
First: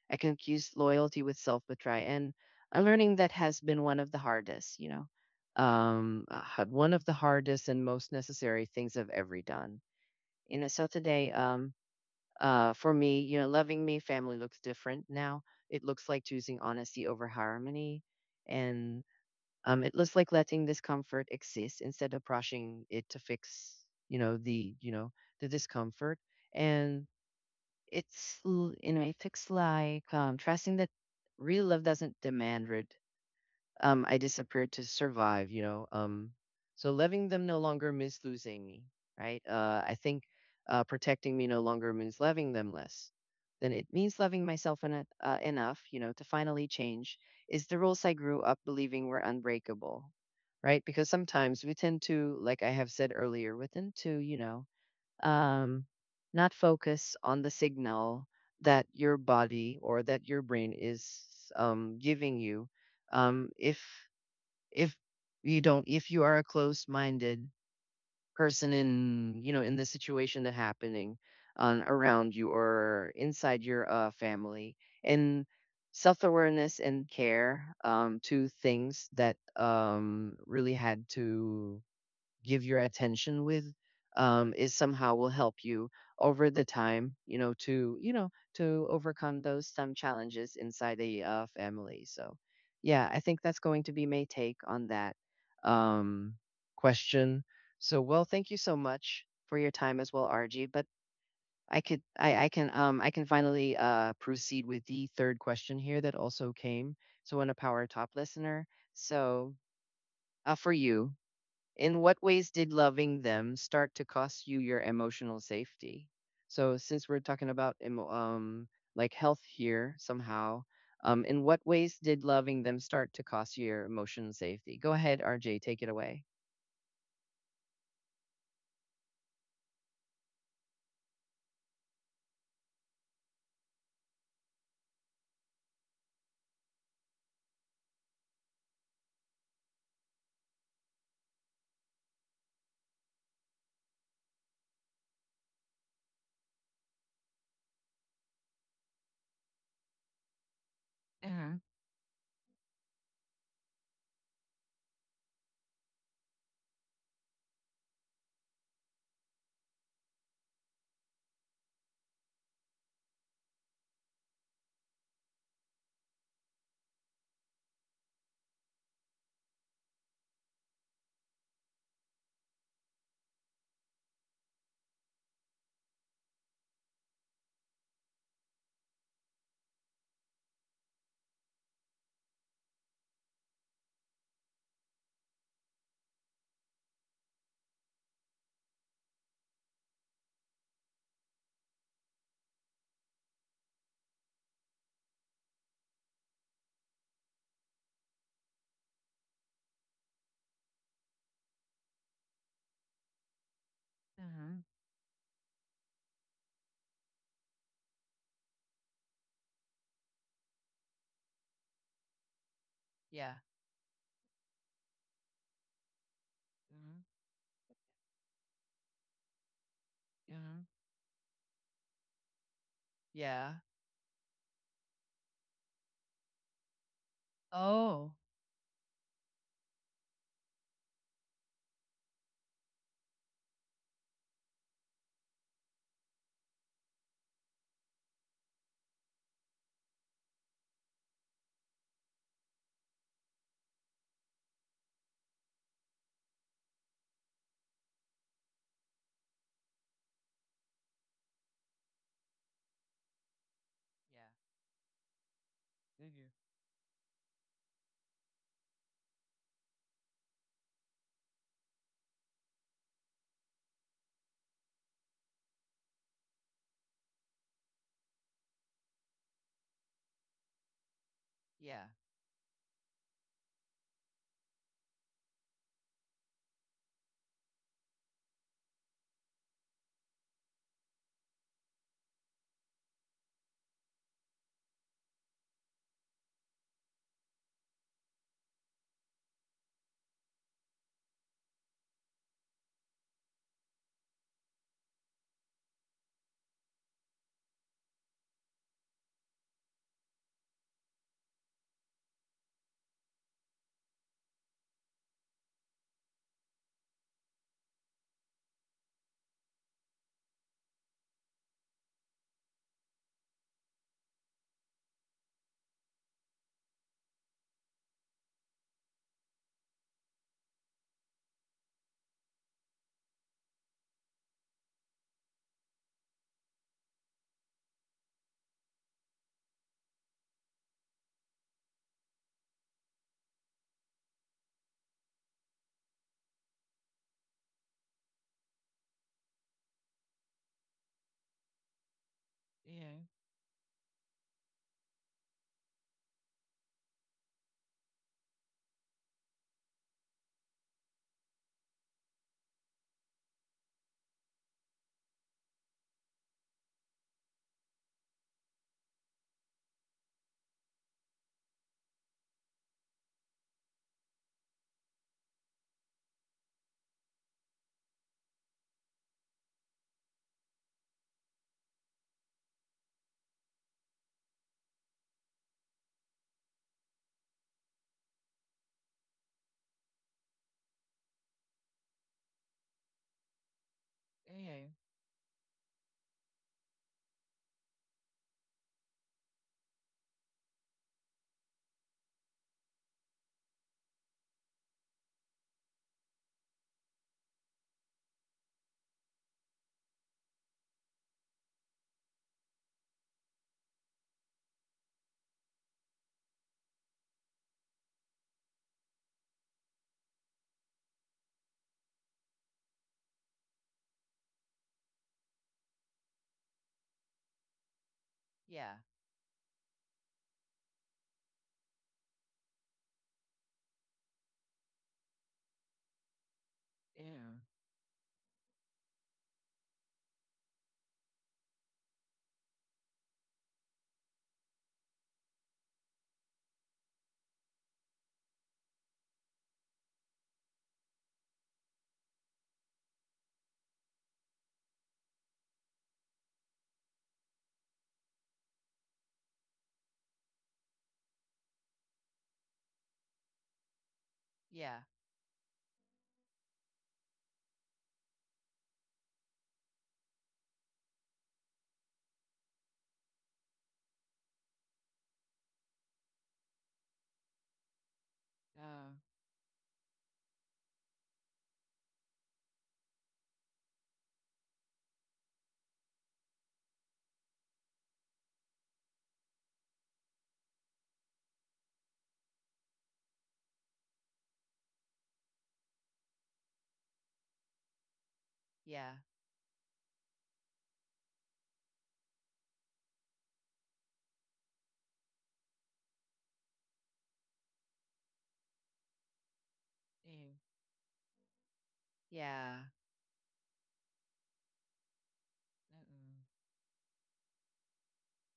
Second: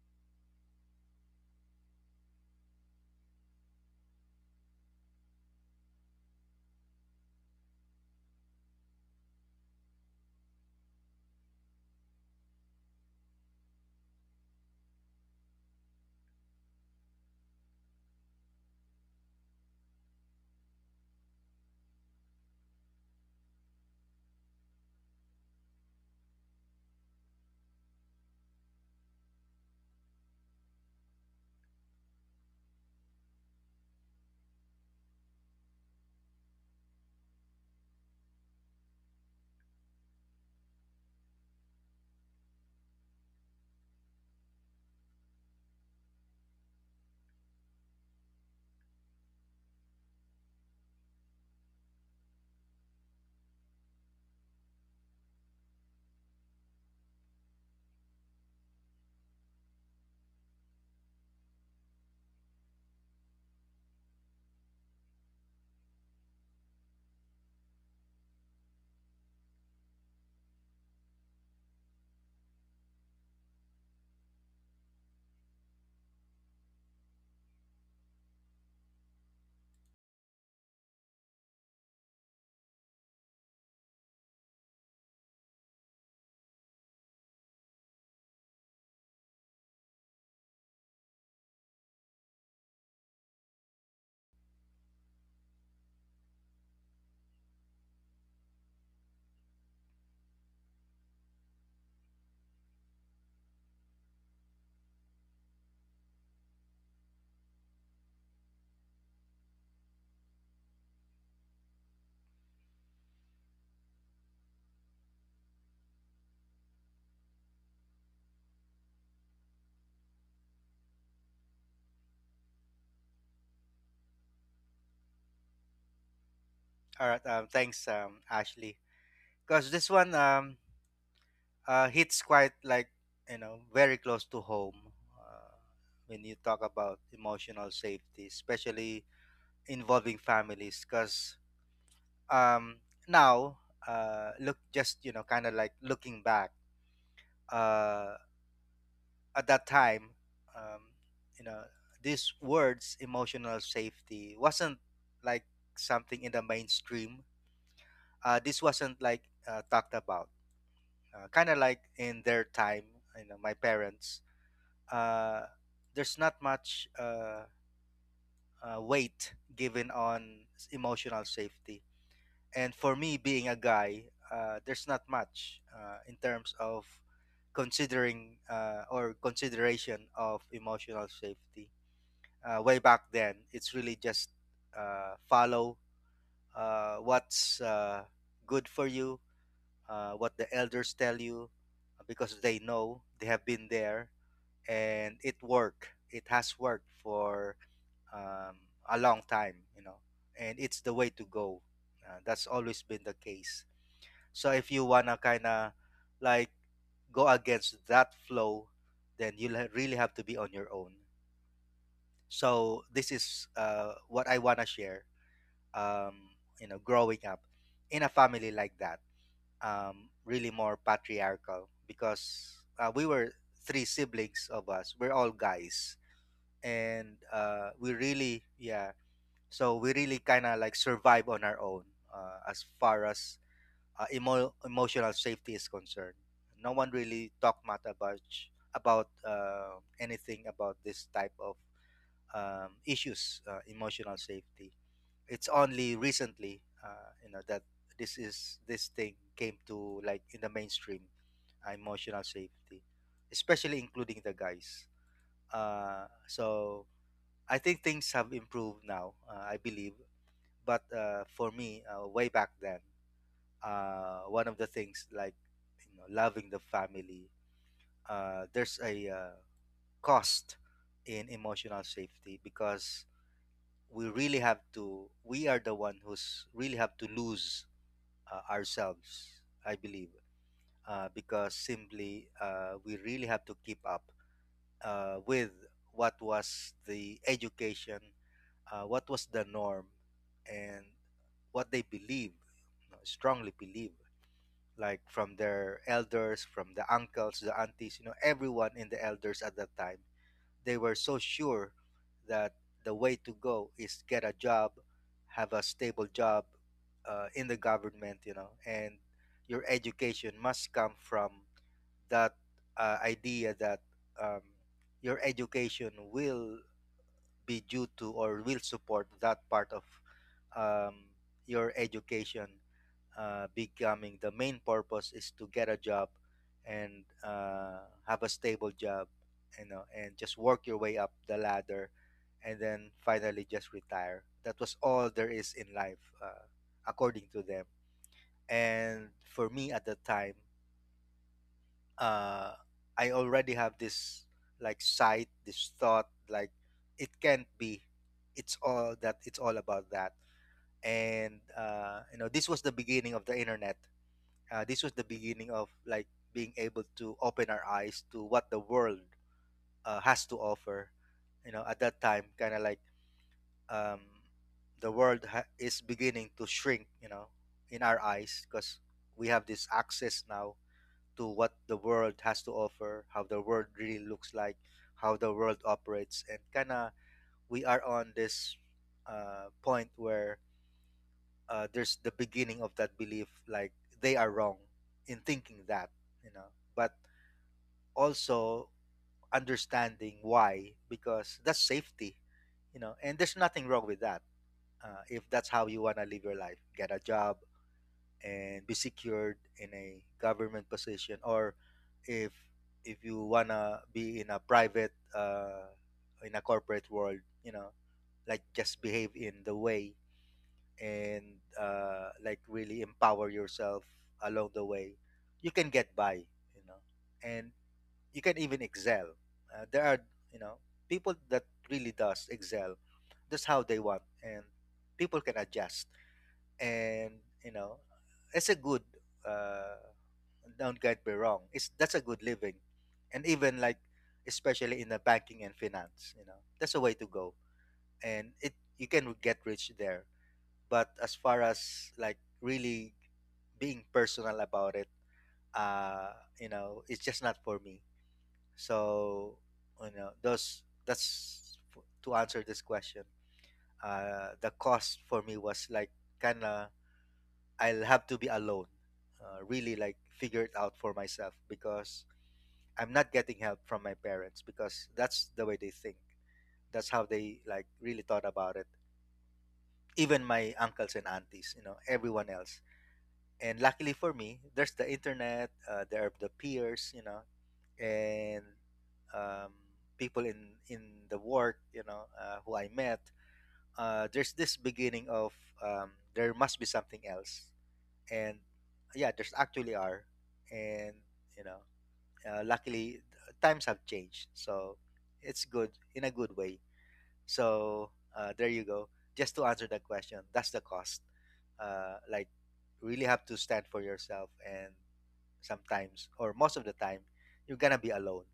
I confuse loyalty with self betray. And I'm learning that has been one of the hardest, you know, one of the hardest and most necessary things I've ever done. You know, so today, for me, you know, loving me, family looks different now. It looks like choosing honesty over harmony. And it looks like letting discomfort exist instead of rushing it to fix, you know, the discomfort. And it's l- you know it looks like trusting that real love doesn't demand I disappeared to survive, you know. So loving them no longer means losing me, right? I think protecting me no longer means loving them less. Then it means loving myself enough, you know, to finally change. Is the rules I grew up believing were unbreakable, right? Because sometimes we tend to, like I have said earlier, we tend to, um, not focus on the signal that your body or that your brain is giving you. um, if if you don't, if you are a closed-minded person in, you know, in the situation that happening on around you or inside your family and self-awareness and care, to things that really had to give your attention with, is somehow will help you over the time, you know, to, you know, to overcome those some challenges inside a family. So, yeah, I think that's going to be my take on that um, question. So, thank you so much for your time as well, RG. But I could, I can finally proceed with the third question here that also came. So, on a power top listener, so for you, in what ways did loving them start to cost you your emotional safety? So since we're talking about like health here somehow, in what ways did loving them start to cost you your emotional safety? Go ahead, RJ, take it away. All right, thanks, Ashley, because this one, hits quite, like, you know, very close to home. uh, when you talk about emotional safety, especially involving families, because, um, now, look, just, you know, kind of like looking back, uh, at that time, um, you Uh-huh. know, these words "emotional safety" wasn't like something in the mainstream. This wasn't like talked about. Kind of like in their time, you know, my parents. Uh, there's not much weight given on emotional safety. And for me, being a guy, there's not much, in terms of considering, or consideration of emotional safety. Way back then, it's really just, follow, what's good for you, what the elders tell you, because they know, they have been there, and it worked, it has worked for, um, a long time, you know, and it's the way to go. That's always been the case. So Uh-huh. if you wanna kinda like go against that flow, then you'll really have to be on your own. So this Yeah. is what I wanna share. Um, you know, Uh-huh. growing up in a family like that, really Uh-huh. more patriarchal, because we were Yeah. three siblings of us. We're all guys, and we Oh. really, yeah. So we really kind of like survive on our own, as far as emotional safety is concerned. No one really talked much about, anything about this type of issues, emotional safety. It's only recently, you know, that this thing came to, like, in the mainstream, emotional safety, especially including the guys. Uh, Yeah. Okay. so I think things have improved now. I believe. But for me, way back then, one of the things, like, you know, loving the family, there's a cost in emotional Yeah. safety, because we are the one who's really have to lose ourselves, I believe, because simply, we really have to keep up with what was the education, what was the norm, and what they believe, you know, strongly believe, like from their elders, from the uncles, the aunties, you know, everyone in the elders at that time. They were so sure that the way to go is get a job, have a stable job in the government, you know, and your education must come from that idea that, um, your education will be due to or will support that part of, um, your education becoming the main purpose is to get a job, and have a stable job, you know, and just work your way up the ladder, and then finally just retire. That was all there is in life, according to them. And for me at the time, uh, Yeah. I already have this, like, sight, this thought, like, it can't be. It's all about that. And you know, this was the beginning of the internet. This was the beginning of, like, being able to open our eyes to what the world has to offer. You know, at that time, kind of like, um, the world is beginning to shrink, you know, in our eyes, because we have this access now to what the world has to offer, how the world really looks like, how the world operates. And kind of, we are on this point where there's the beginning of that belief, like, they are wrong Yeah. in thinking that, you know. But also, understanding why, because that's safety, you know, and there's nothing wrong with that. If that's how you want to live your life, get a job, and be secured in a government position. Or if if you wanna be in a private, in a corporate world, you know, like, just behave in the way, and like, really empower yourself along the way, you can get by, you know, and you can Yeah. even Yeah. excel. There are, you know, people that really does excel. That's how they want, and people can adjust, and, you know, it's a good, uh don't get me wrong, it's, that's a good living. And even like, especially in the banking and finance, you know, that's a way to go, and it, you can get rich there. But as far as, like, really being personal about it, uh you know, it's just not for me. So, you know, those, that's, to answer this question, the Yeah. cost for me was, like, kind of, I'll have to be alone, really, like, figure it out for myself, because I'm not getting help from my parents, because that's the way they think. That's how they like really thought about it. Uh, Even my uncles and aunties, you know, everyone else. And luckily for me, there's the internet, there are the peers, you know, and um, people in the work, you know, who I met. There's this beginning of, there must be something else, and Yeah. yeah, there's actually are. And, you know, luckily, times have changed, so it's good in a good way. So there you go. Just to answer that question, Yeah. that's the cost. Like, Yeah. really have to stand for yourself, and sometimes, Uh-uh. or most of the time, you're gonna be alone.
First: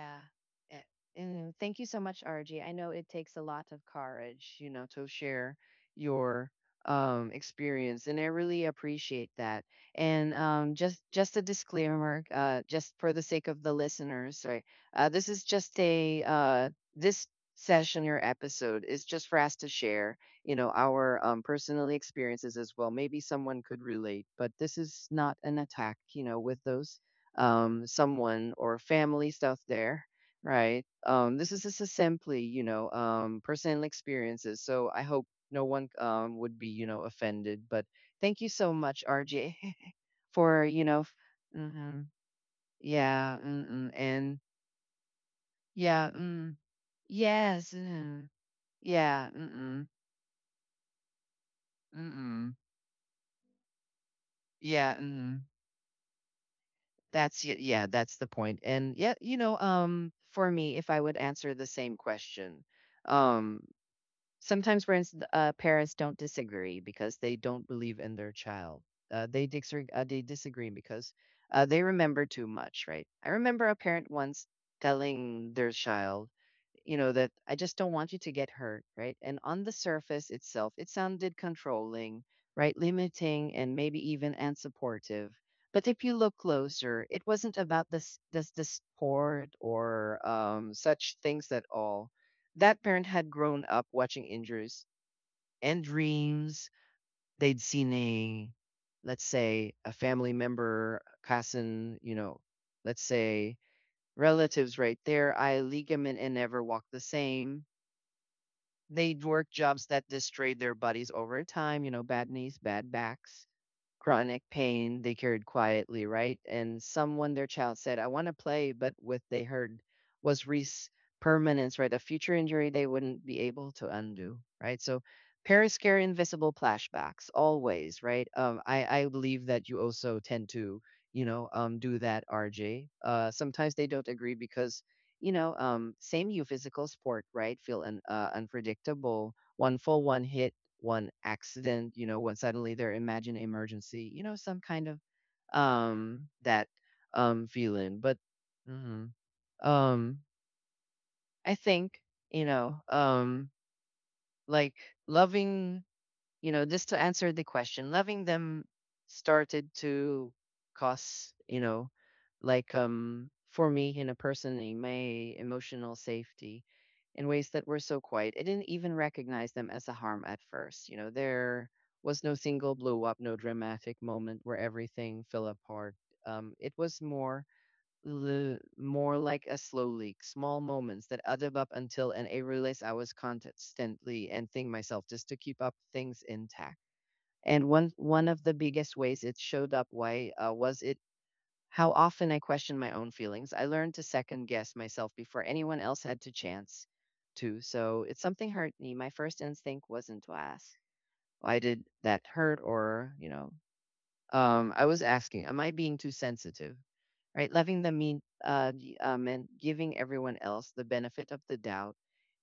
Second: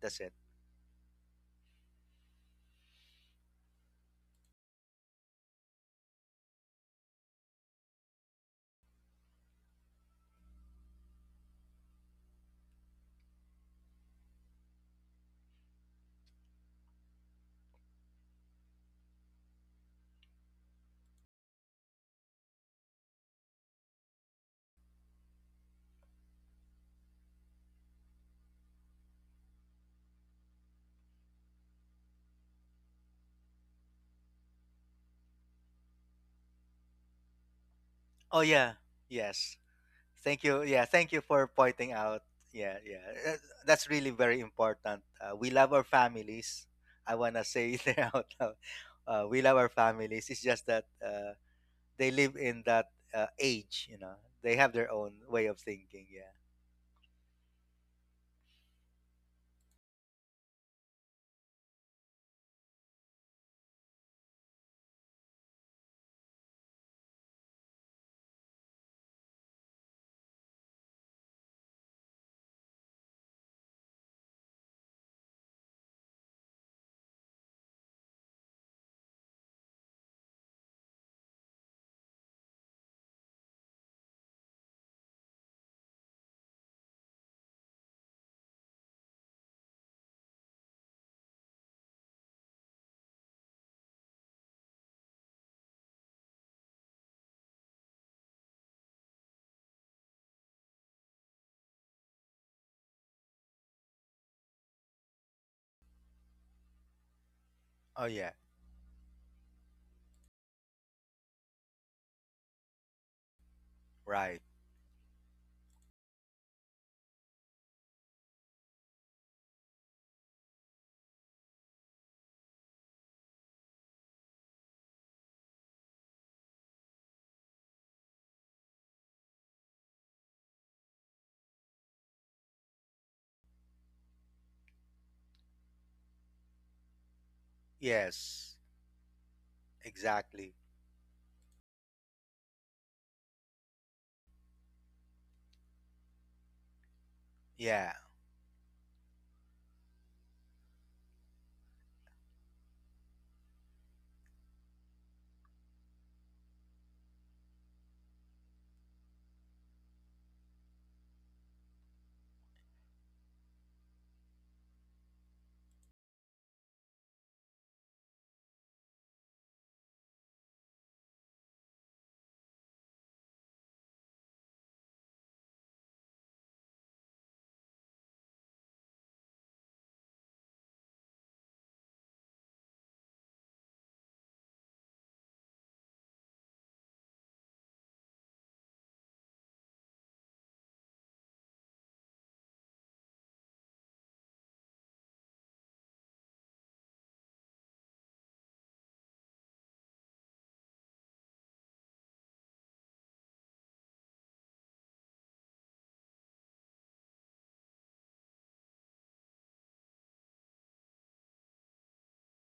That's it. A- And thank you so much, RG. I know it takes a lot of courage, you know, to share your experience, and I really appreciate that. And, um, just a disclaimer, just for the sake of the listeners, right? Uh, this session or episode is just for us to share, you know, our personal experiences as well. Maybe someone could relate, but this is not an attack, you know, with those someone or families out there, right? This is just a simply, you know, personal experiences. So I hope no one would be, you know, offended. But Oh thank you so yeah, much, yes. RJ, Thank you. for, you Yeah, know, thank you for pointing mm, out. Yeah, yeah. Yeah, That's mm-mm, really and very important. We love our yeah, mm, families. I want to yes, say it out mm, loud. Uh, yeah, we love our mm-mm, families. It's just that they live mm-mm, in that age, you know. They have their yeah, own mm, way of thinking. Yeah. that's it. Yeah, that's the point. And yeah, you know, for me, if I would answer the same question, um sometimes parents, parents don't disagree because they don't believe in their child. They disagree because they remember too much, right? I remember a parent once telling their child, you know, that I just don't want you to get hurt, right? And on the surface itself, it sounded controlling, right, limiting and maybe even unsupportive. But if you look closer, it wasn't about this sport or such things at all. That parent had grown up watching injuries and dreams. They'd seen a, let's say, a family member, cousin, you know, let's say relatives, right, there eye ligament and never walk the same. Oh, yeah. They'd work jobs that destroyed their bodies over time, you know, bad knees, bad backs, Right. chronic pain they carried quietly, right? And someone, their child, said, I want to play, but what they heard was Reese permanence, right? A future injury they wouldn't be able to undo, right? So parents carry invisible flashbacks always, right? Um, I believe that you also tend to, you know, do that, RJ. Sometimes they don't agree because, you know, same you physical sport, right? Feel Yes. unpredictable. One full, one Exactly. hit, one accident, you know, when suddenly they're imagine emergency, you know, some kind of that Yeah. feeling. But hmm, um I think, you know, um like loving, you know, just to answer the question, loving them started to cause, you know, like, for me, in a person, in my emotional safety, in ways that were so quiet. I didn't even recognize them as a harm at first. You know, there was no single blow up, no dramatic moment where everything fell apart. It was more, more like a slow leak, small moments that add up until, and I realized I was constantly emptying myself just to keep up things intact. And one of the biggest ways it showed up why was it how often I questioned my own feelings. I learned to second guess myself before anyone else had to chance to. So if something hurt me, my first instinct wasn't to ask, why did that hurt? Or, you know, I was asking, am I being too sensitive, right? Loving them and giving everyone else the benefit of the doubt,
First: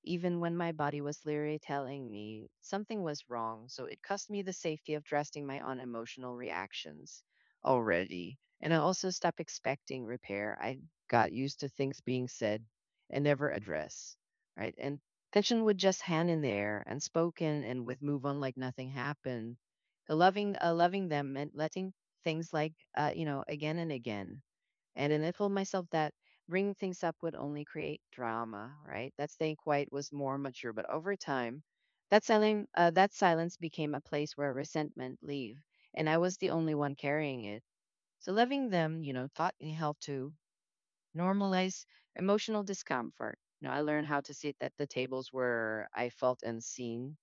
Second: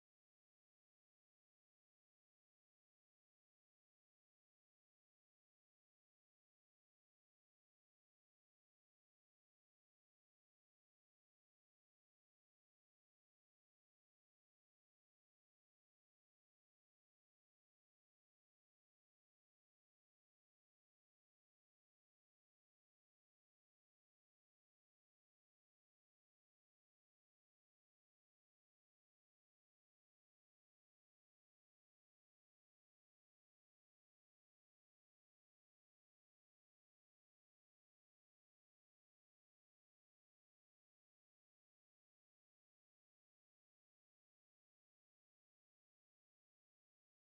even when my body was literally telling me something was wrong. So it cost me the safety of trusting my own emotional reactions already. And I also stopped expecting repair. I got used to things being said and never addressed, right? And tension would just hang in there unspoken and with move on like nothing happened. Loving them meant letting things like, you know, again and again, and then I told myself that bringing things up would only create drama, right? That staying quiet was more mature. But over time, that silent that silence became a place where resentment leave, and I was the only one carrying it. So loving them, you know, taught me how to normalize emotional discomfort. You know, I learned how to sit at the tables where I felt unseen,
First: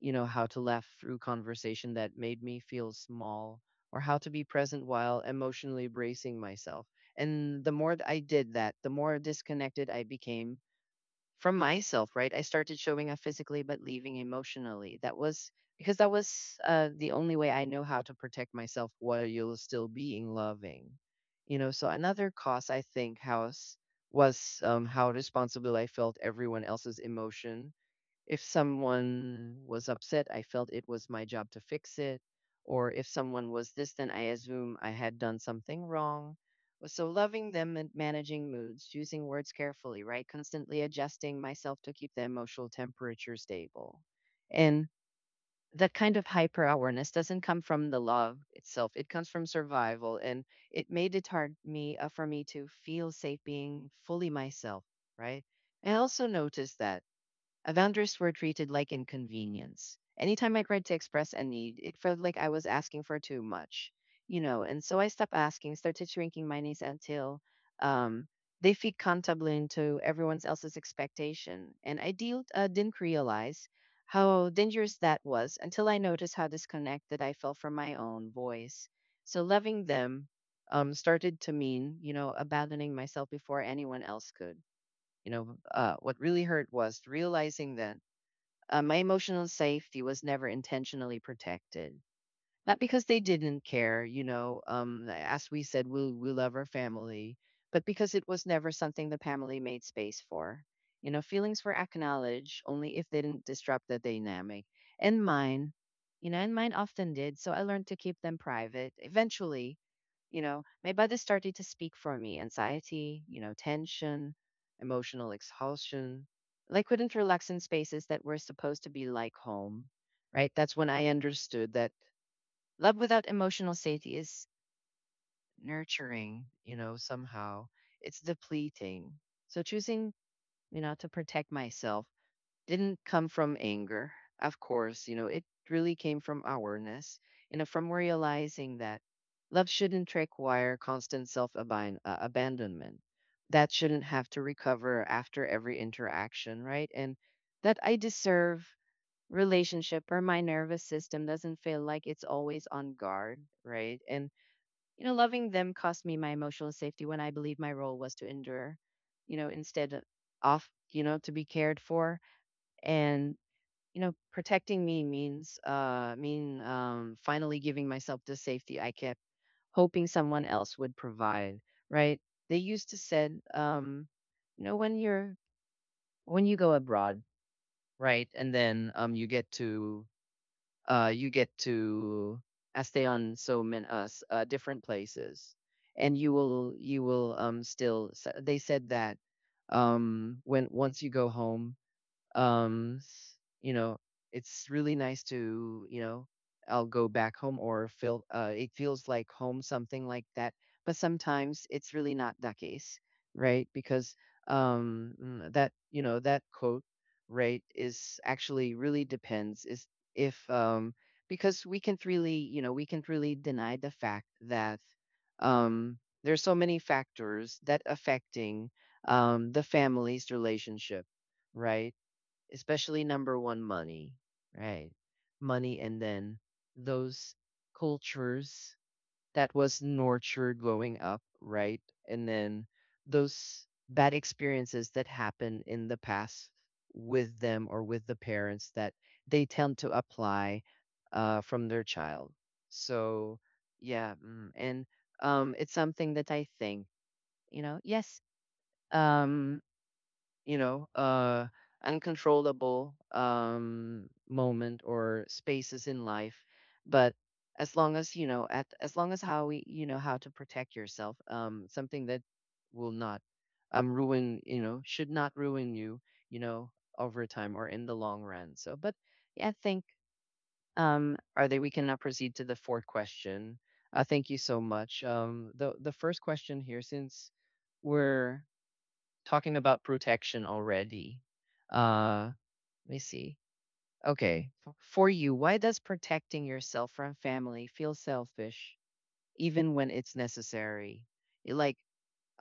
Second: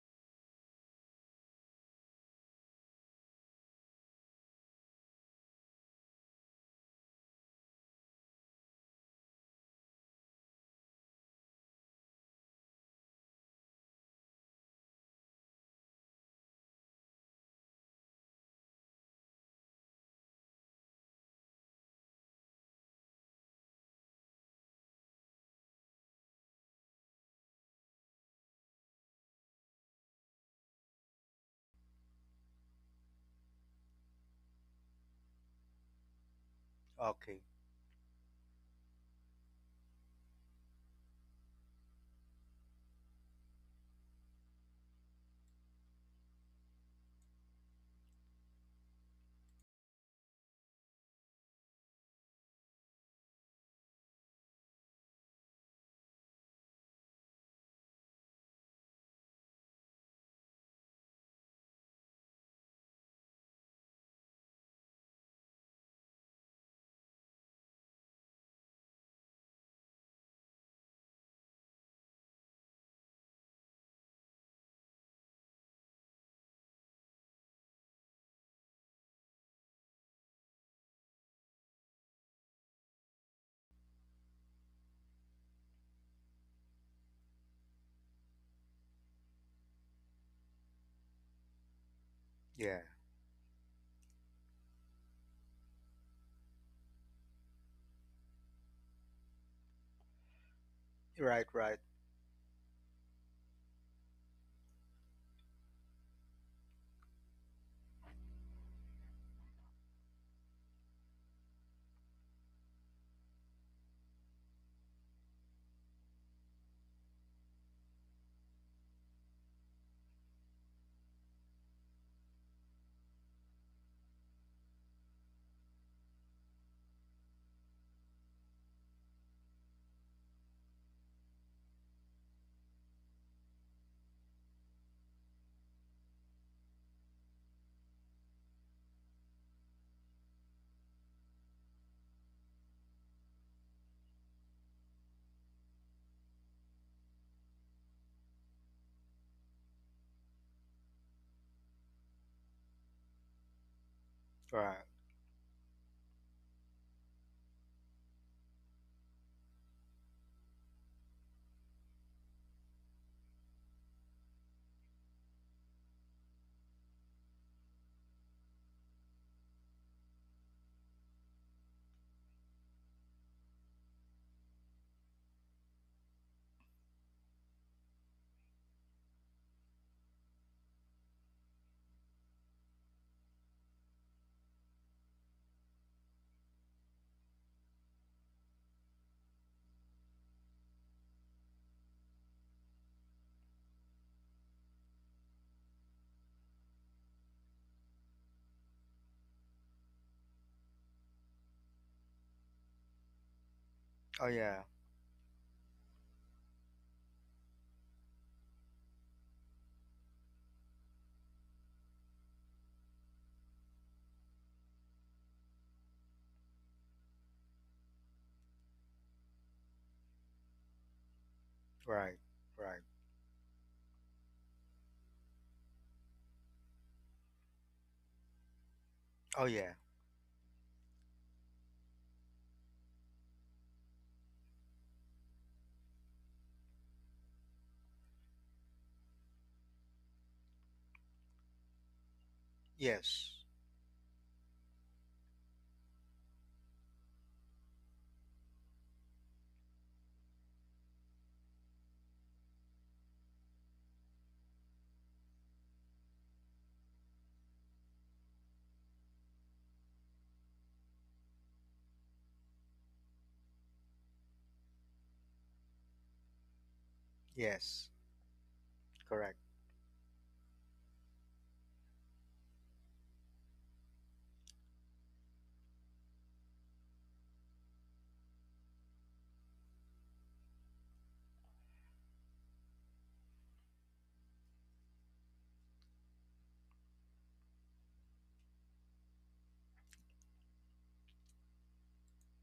you know, how to laugh through conversation that made me feel small, or how to be present while emotionally bracing myself. And the more I did that, the more disconnected I became from myself, right? I started showing up physically, but leaving emotionally. That was because that was, the only way I know how to protect myself while you're still being loving. You know, so another cause I think house was, how responsible I felt everyone else's emotion. If someone was upset, I felt it was my job to fix it. Or if someone was distant, I assume I had done something wrong. Well, so Okay. loving them and managing moods, using words carefully, right? Constantly adjusting myself to keep the emotional temperature stable. And that kind of hyper awareness doesn't come from the love itself. It comes from survival. And it made it hard me, for me, to feel safe being fully myself, right? I also noticed that Avengers were treated like inconvenience. Anytime I tried to express a need, it felt like I was asking for too much, you know, and so I stopped asking, started shrinking my needs until, um, they fit comfortably into everyone else's expectation. And I didn't realize how dangerous that was until I noticed how disconnected I felt from my own voice. So loving them started to mean, you know, abandoning myself before anyone else could. You know, what really hurt was realizing that my emotional safety was never intentionally protected. Not Yeah. because they didn't care, you know, as we said, we love our family, but because it was never something the family made space for. You know, Right, feelings were right. acknowledged only if they didn't disrupt the dynamic. And mine, you know, and mine often did. So I learned to keep them private. Eventually, you know, my body started to speak for me anxiety, you know, tension, emotional exhaustion. I couldn't relax in spaces that were supposed to be like home, right? That's when I understood that love without emotional safety is nurturing, you know, somehow it's depleting. So choosing, you know, to protect myself didn't come from anger, of course, you know, it really came from awareness, you know, from realizing that love shouldn't require constant self abandonment. That shouldn't have to recover after every interaction, right? And that I deserve relationship where my nervous system doesn't feel like it's always on guard, right? And, Right. you know, loving them cost me my emotional safety when I believed my role was to endure, you know, instead of, you know, to be cared for. And, you know, protecting me means, mean finally giving myself the safety I kept hoping someone else would provide, right? They used to said, you know, when you're, when you go abroad, right? And then, you get to, you get to, stay on so many us, different places, and you will they said that, when once you go home, um s- you know, it's really nice to, you know, I'll go back home or feel, it feels like home, something like that. But sometimes it's really not the case, right? Because Oh, yeah. That, you know, that quote, right, is actually really depends is, if because we can't really, you know, we can't really deny the fact that, um there's so many factors that affecting the family's relationship, right? Right. Right. Especially number one, money, right? Money, and then those cultures Oh, that yeah. was nurtured growing up, right? And then those bad experiences that happen in the past with them or with the parents that they tend to apply from their child. Yes. So yeah, mm, and it's something that I think, you know, yes, um, you know, uncontrollable moment or spaces in life. But as long as you know, at as long as how to protect yourself, something that will not ruin, should not ruin you, you know, over time or in Yes. the long run. So, but Correct. yeah, I think are they? we can now proceed to the fourth question. Thank you so much. The first question here, since we're talking about protection already. Uh, let me see. Okay. For you, why does protecting yourself from family feel selfish even when it's necessary? Like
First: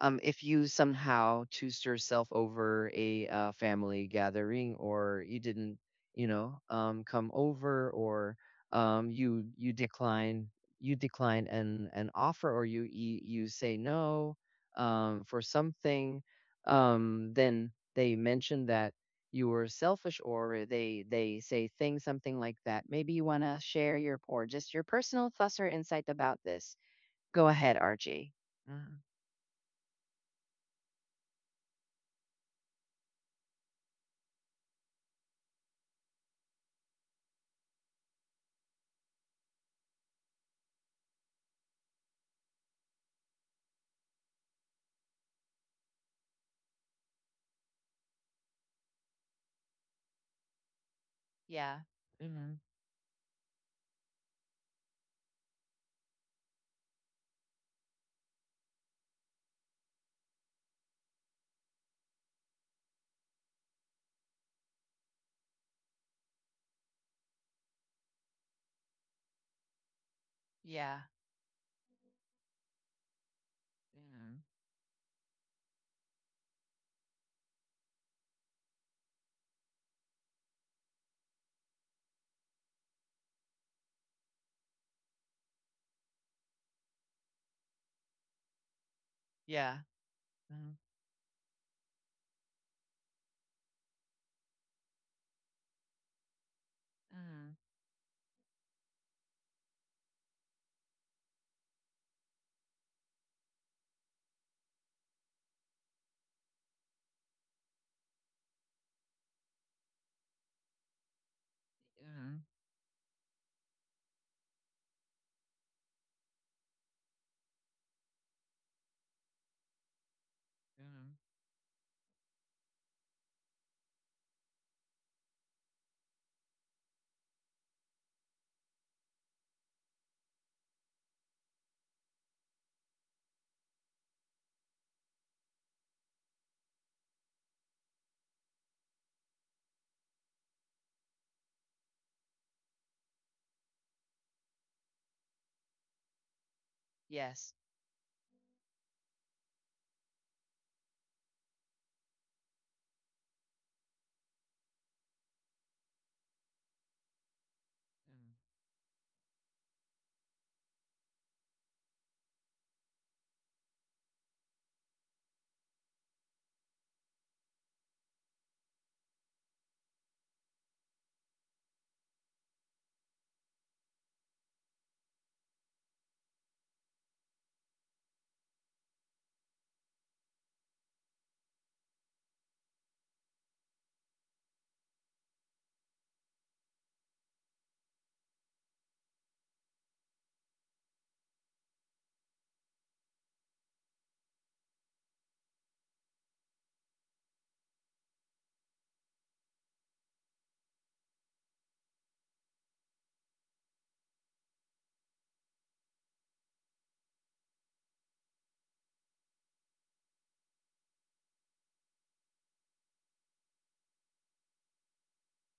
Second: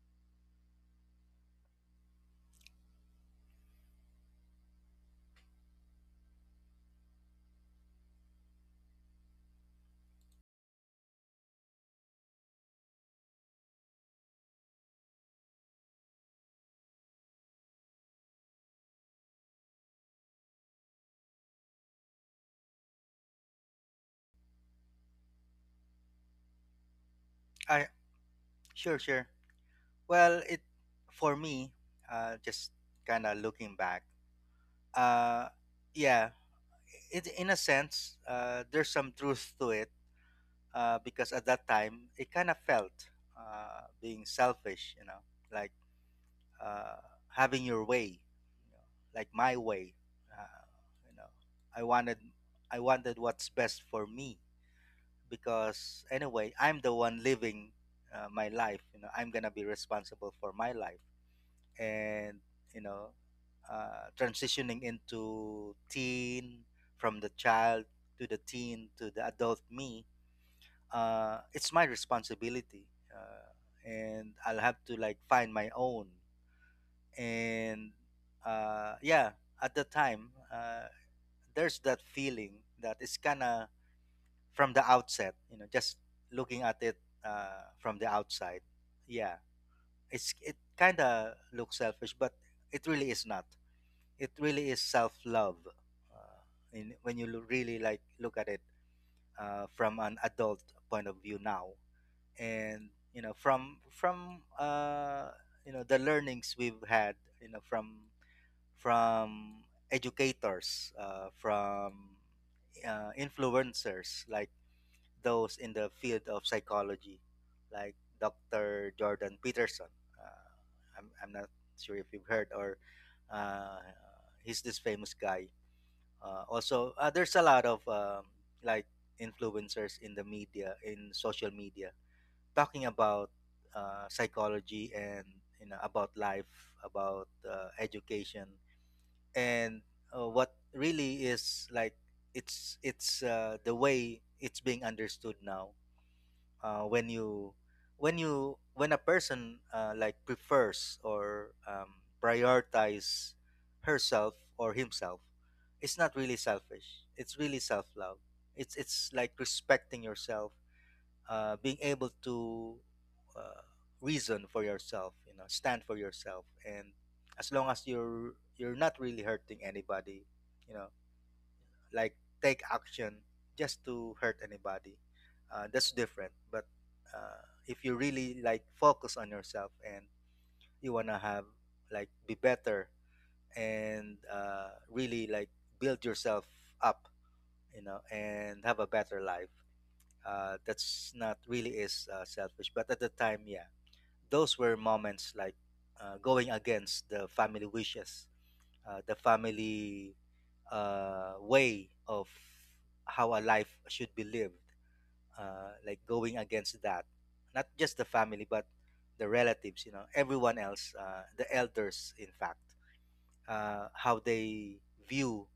if you somehow choose yourself over a family gathering or you didn't come over or um, you decline you decline an offer or you say no for something then they mention that you were selfish or they say things something like that. Maybe you want to share your or just your personal thoughts or insight about this. Go ahead, I RG. sure, sure. Well, it for me, just kind of looking back, uh, yeah, it in a sense, there's some truth to it, because at that time it kind of felt, being selfish, you know, like, uh, having your way, you know, like, my way. Uh, you know, Yeah. I wanted, Mhm. I wanted what's best for me, because anyway, I'm the one living my life. You know, I'm gonna be responsible for my life and you know transitioning into teen from the child to the teen to the adult me Yeah. uh, It's my responsibility uh, Mhm. and I'll have to like find my own and yeah at the time there's that feeling that it's kind of from the outset you know just looking at it from the outside yeah Yeah. it's it Mhm. kind of looks selfish but it really is not, it really is self-love uh, when you Mhm. really like look at it from an adult point of view now. And you know from you know the learnings we've had you know from educators from Mhm. Influencers like those in the field of psychology like Dr. Jordan Peterson. uh, I'm, Mhm. I'm not sure if you've heard or uh, he's this famous guy. Also, there's a lot of like influencers in the media, in social media, talking about psychology and you know about life, about education and what really is like it's the way it's being understood now. When Yes. you, when you when a person like prefers or prioritize herself or himself, it's not really selfish, it's really self-love. Mhm. It's like respecting yourself, being able to uh, reason for yourself, you know, stand for yourself. And as long as you're not really hurting anybody, you know, like take action just to hurt anybody. That's different. But if you really like focus on yourself and you wanna have like be better and really like build yourself up, you know, and have a better life. That's not really is selfish. But at the time, yeah, those were moments like going against the family wishes, the family way of how a life should be lived, like going against that. Not just the family, but the relatives, you know, everyone else, the elders, in fact, how they view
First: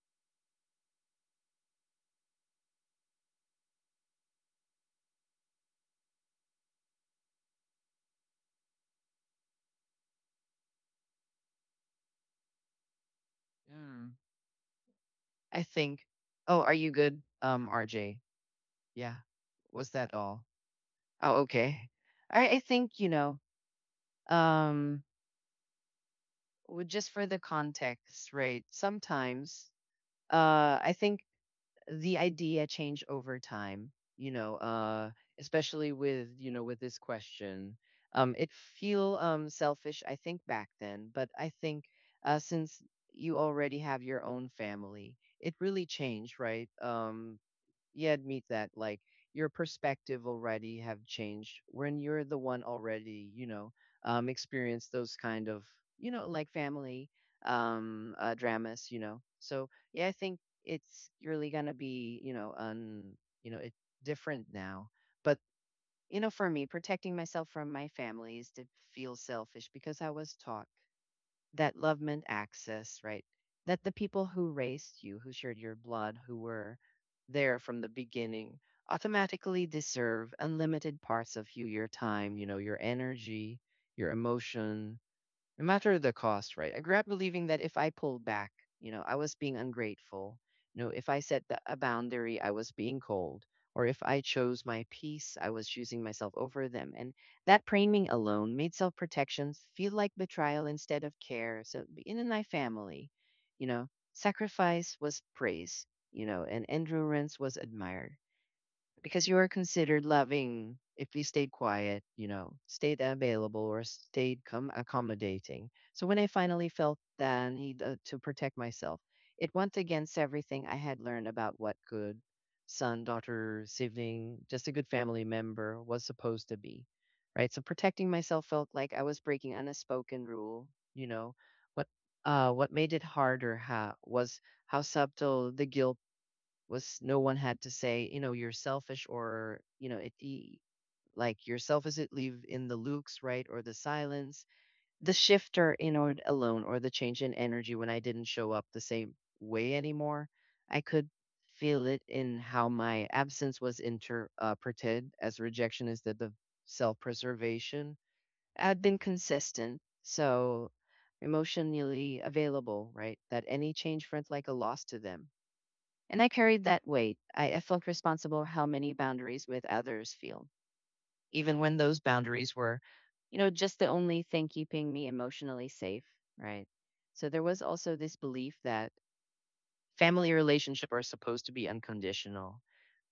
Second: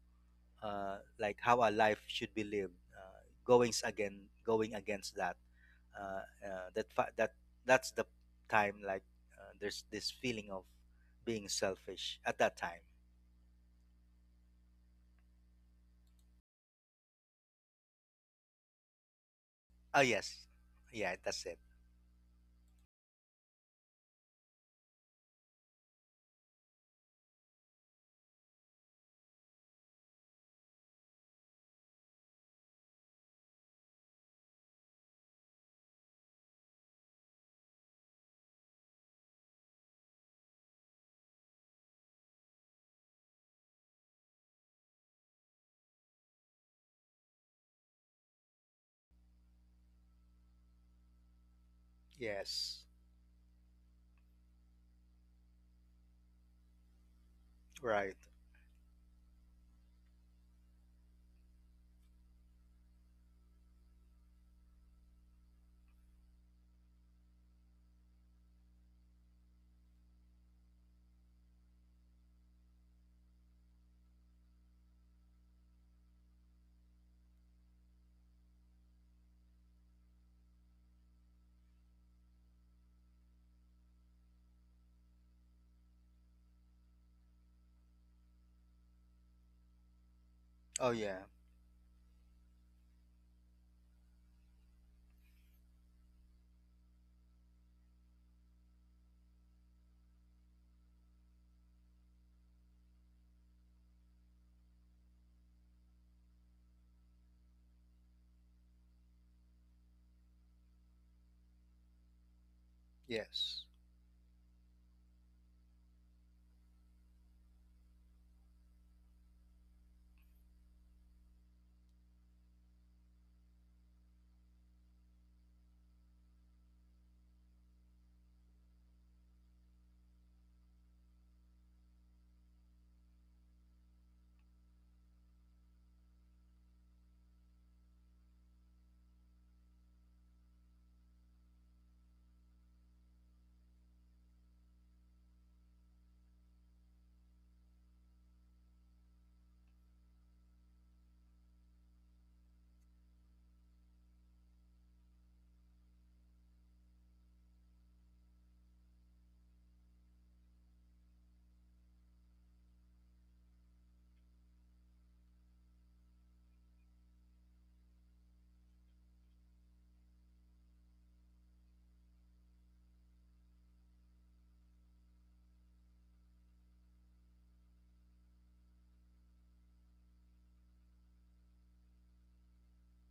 like how a life should be lived, goings again, going against that. That that's the time like there's this feeling of being selfish at that time. Mhm. I think. Oh, are you good, RJ? Yeah. Was Oh that all? yes, yeah, Oh, that's it. okay. I think, um, just for the context, right? Sometimes, I think the idea change over time, you know uh especially with you know with this question, it feel selfish I think back then, but I think since you already have your own family, it really changed, right? Yeah, admit that like your perspective already have changed when you're the one Yes. already, experienced those kind of, like family Right. Dramas, you know. So yeah, I think it's really gonna be, it different now. But for me, protecting myself from my family is to feel selfish because I was taught that love meant access, right? That the people who raised you, who shared your blood, who were there from the beginning, automatically deserve unlimited parts of you, your time, your energy, your emotion, no matter the cost, right? I grew up believing that if I pulled back, I was being ungrateful. You know, Oh if I yeah. set a boundary, I was being cold. Or if I chose my peace, I was choosing myself over them. And that framing alone made self protection feel like betrayal instead of care. So in my family, you know, sacrifice was praise, and endurance was admired because you are considered loving if you stayed quiet, stayed available Yes. or stayed accommodating. So when I finally felt the need to protect myself, it went against everything I had learned about what good son, daughter, sibling, just a good family member was supposed to be. Right. So protecting myself felt like I was breaking an unspoken rule, you know. What what made it harder was how subtle the guilt was. No one had to say, you're selfish, or, like yourself is it leave in the looks, right? Or the silence. The shifter in or alone or the change in energy when I didn't show up the same way anymore. I could feel it in how my absence was interpreted as rejection instead of self preservation. I'd been consistent. So emotionally available, right? That any change felt like a loss to them, and I carried that weight. I felt responsible how many boundaries with others feel, even when those boundaries were, just the only thing keeping me emotionally safe, right? So there was also this belief that family relationship are supposed to be unconditional,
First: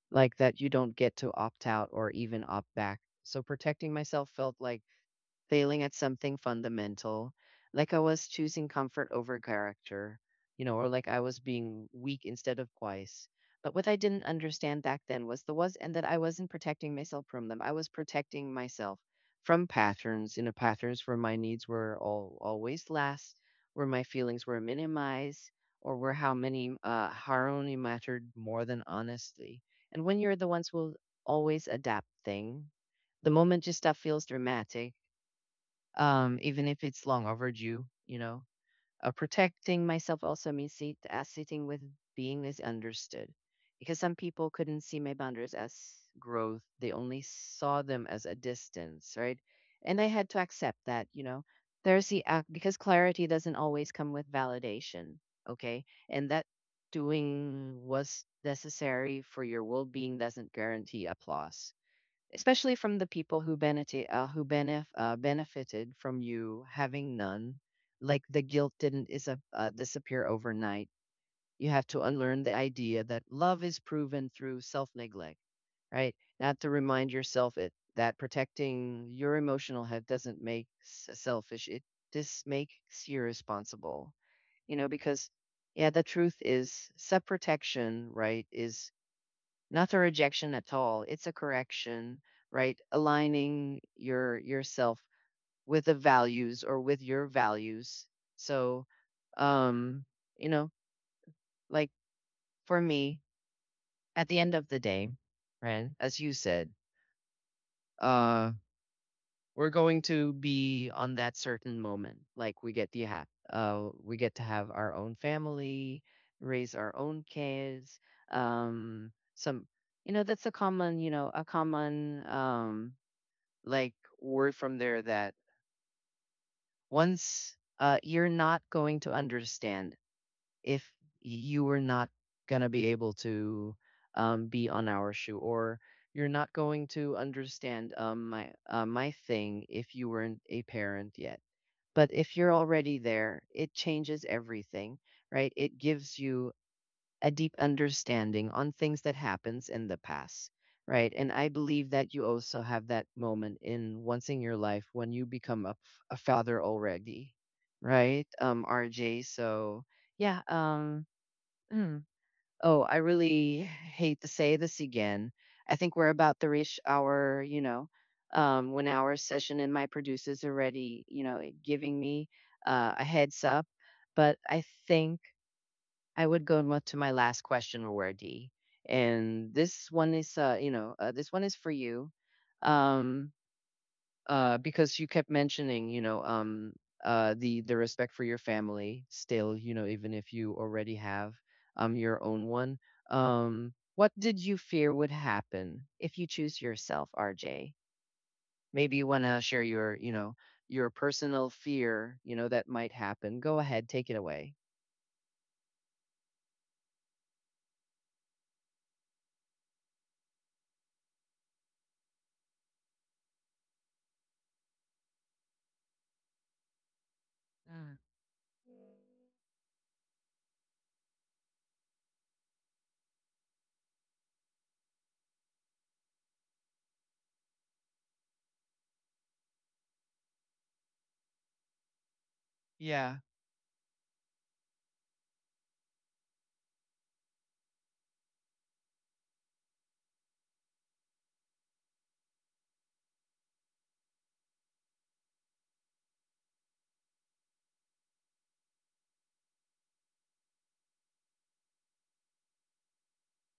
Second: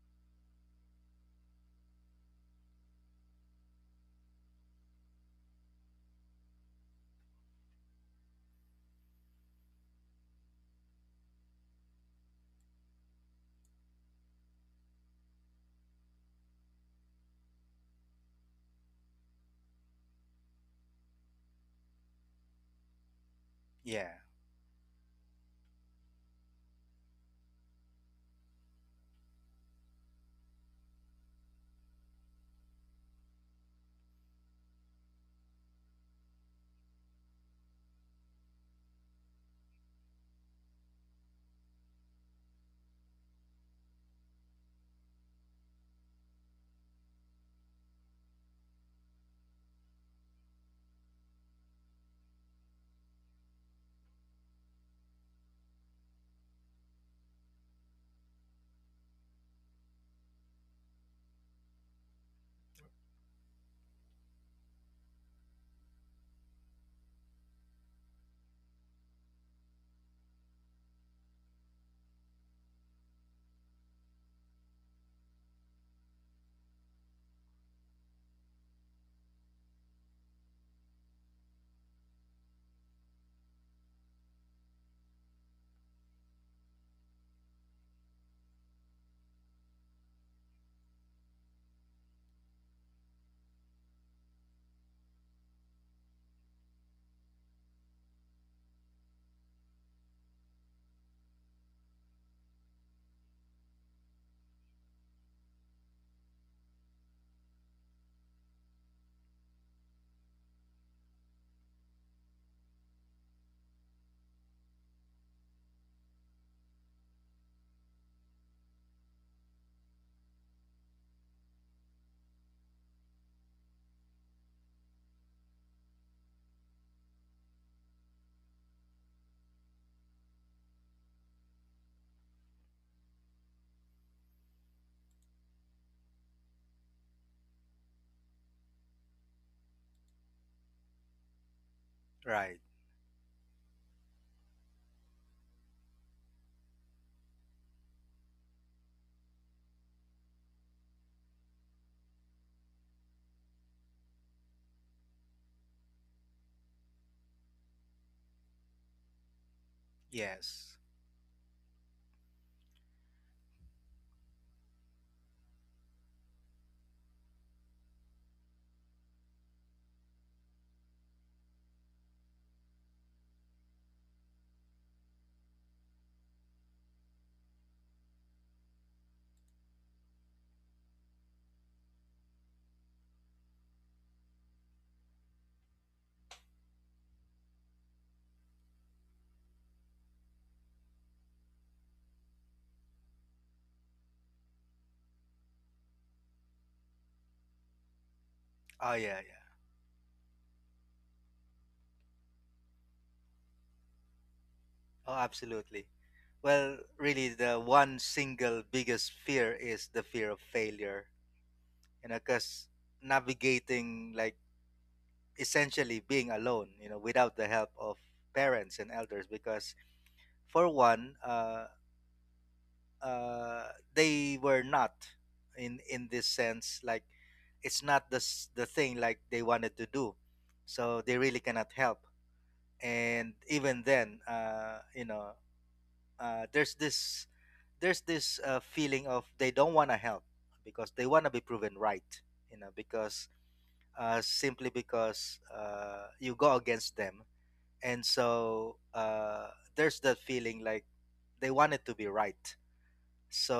like that you don't get to opt out or even opt back. So protecting myself felt like failing at something fundamental. Like I was choosing comfort over character, you know, or like I was being weak instead of wise. But what I didn't understand back then was the was and that I wasn't protecting myself from them. I was protecting myself from patterns, you know, patterns where my needs were all always last, where my Yeah. feelings were minimized, or where how many harmony mattered more than honesty. And when you're the ones who will always adapt thing, the moment you stop feels dramatic even if it's long overdue, you know. Protecting myself also means sitting with being misunderstood. Because some people couldn't see my boundaries as growth, they only saw them as a distance, right? And I had to accept that, you know. There's the act because clarity doesn't always come with validation, okay? And that doing was necessary for your well being doesn't guarantee applause, especially from the people who benefit benefited from you having none. Like the guilt didn't disappear overnight. You have to unlearn the idea that love is proven through self-neglect, right? Not to remind yourself it that protecting your emotional health doesn't make selfish, it just makes you responsible, you know, because yeah, the truth is self protection, right, is not a rejection at all. It's a correction, right? Aligning yourself with the values or with your values. So um you know, like for me, at the end of the day, right, as you said, uh we're going to be on that certain moment, like we get to have our own family, raise our own kids. Some, you know, a common like word from there, that once you're not going to understand if you were not going to be able to be on our shoe, or you're not going to understand my thing if you weren't a parent yet. But if you're Right. already there, it changes everything. Right, it gives you a deep understanding on things that happens in the past, right? And I believe that you also have that moment in once in your life when you become a father already, right? RJ. So yeah, Yes. um, mm. Oh, I really hate to say this again. I think we're about to reach our, you know, um, one hour session, and my producer's already, you know, giving me a heads up. But I think I would go to my last question, Wardy. And this one is, this one is for you, um, because you kept mentioning, the respect for your family still, you know, even if you already have your own one. What did you fear would happen if you choose yourself, RJ? Maybe Oh you want yeah, to yeah. share your, your personal fear, you know, that might happen. Go ahead, take it away. Oh absolutely. Well, really the one single biggest fear is the fear of failure. You know, cuz navigating like essentially being alone, you know, without the help of Mm, parents and elders. Because for one, uh they were not in, in this sense, like it's not the the thing like they wanted to do, so they really cannot help. yeah, And even then you know there's this feeling of they don't want to help because they want to be proven right, you know, because simply because you go against them. And so there's that feeling like they want it to be right,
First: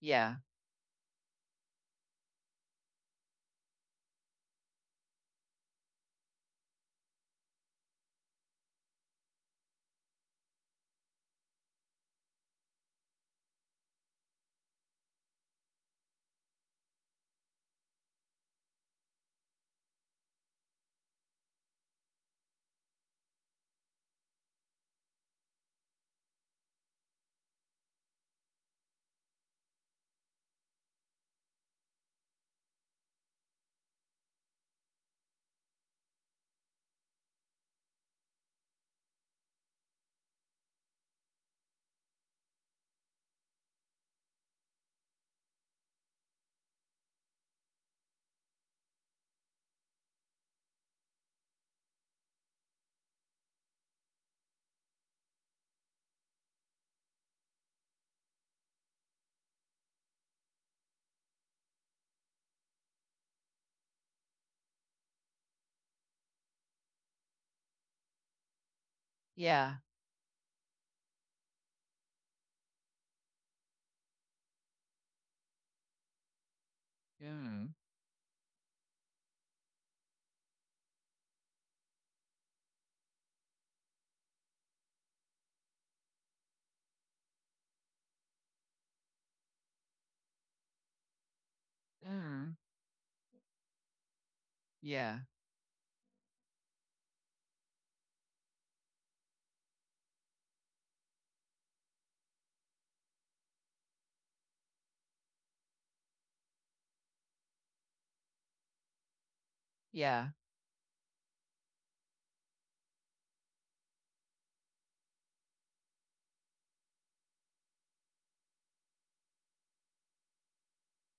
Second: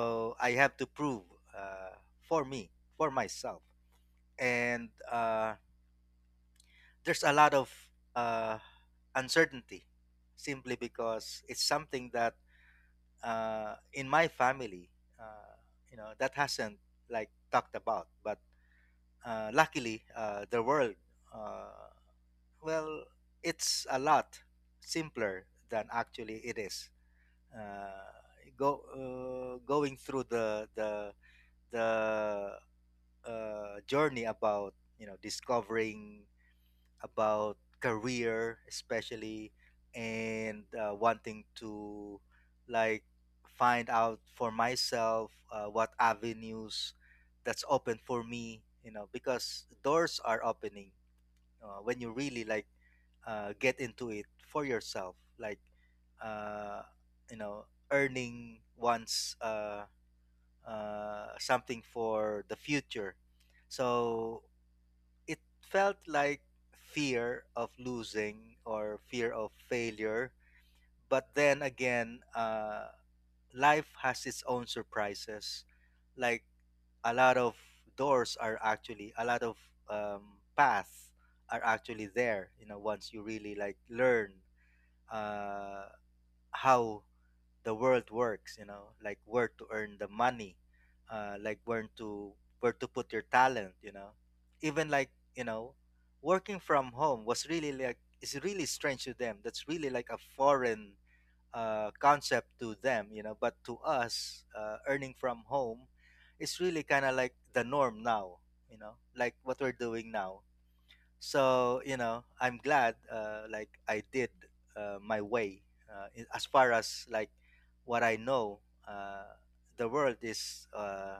yeah, I have to prove uh for me, for myself. And there's a lot of uh uncertainty simply because it's something that in my family, uh, you know, that hasn't like talked about. But luckily, the world, uh, well, it's a lot simpler than actually it is. Uh, go going through the the journey about you know discovering about career especially and wanting to like find out for myself what avenues that's open for me, you know, because doors are opening when you really like get into it for yourself like uh, you know earning one's something for the future. So it felt like fear of losing or fear of yeah. failure. But then again, life has its own surprises. Like a lot of Mm, doors are actually, a lot of paths are actually there, you know, once you really like learn uh, how the world works, you know, like where to earn the money, like where to, mm. where to put your talent, you know. Even like Yeah, you know working from home was really like is really strange to them, that's really like a foreign concept to them, you know. But to us, earning from home is really kind of like the norm now, you know, like what we're doing yeah, now. So you know I'm glad like I did my way. As far as like what I know, uh, the world is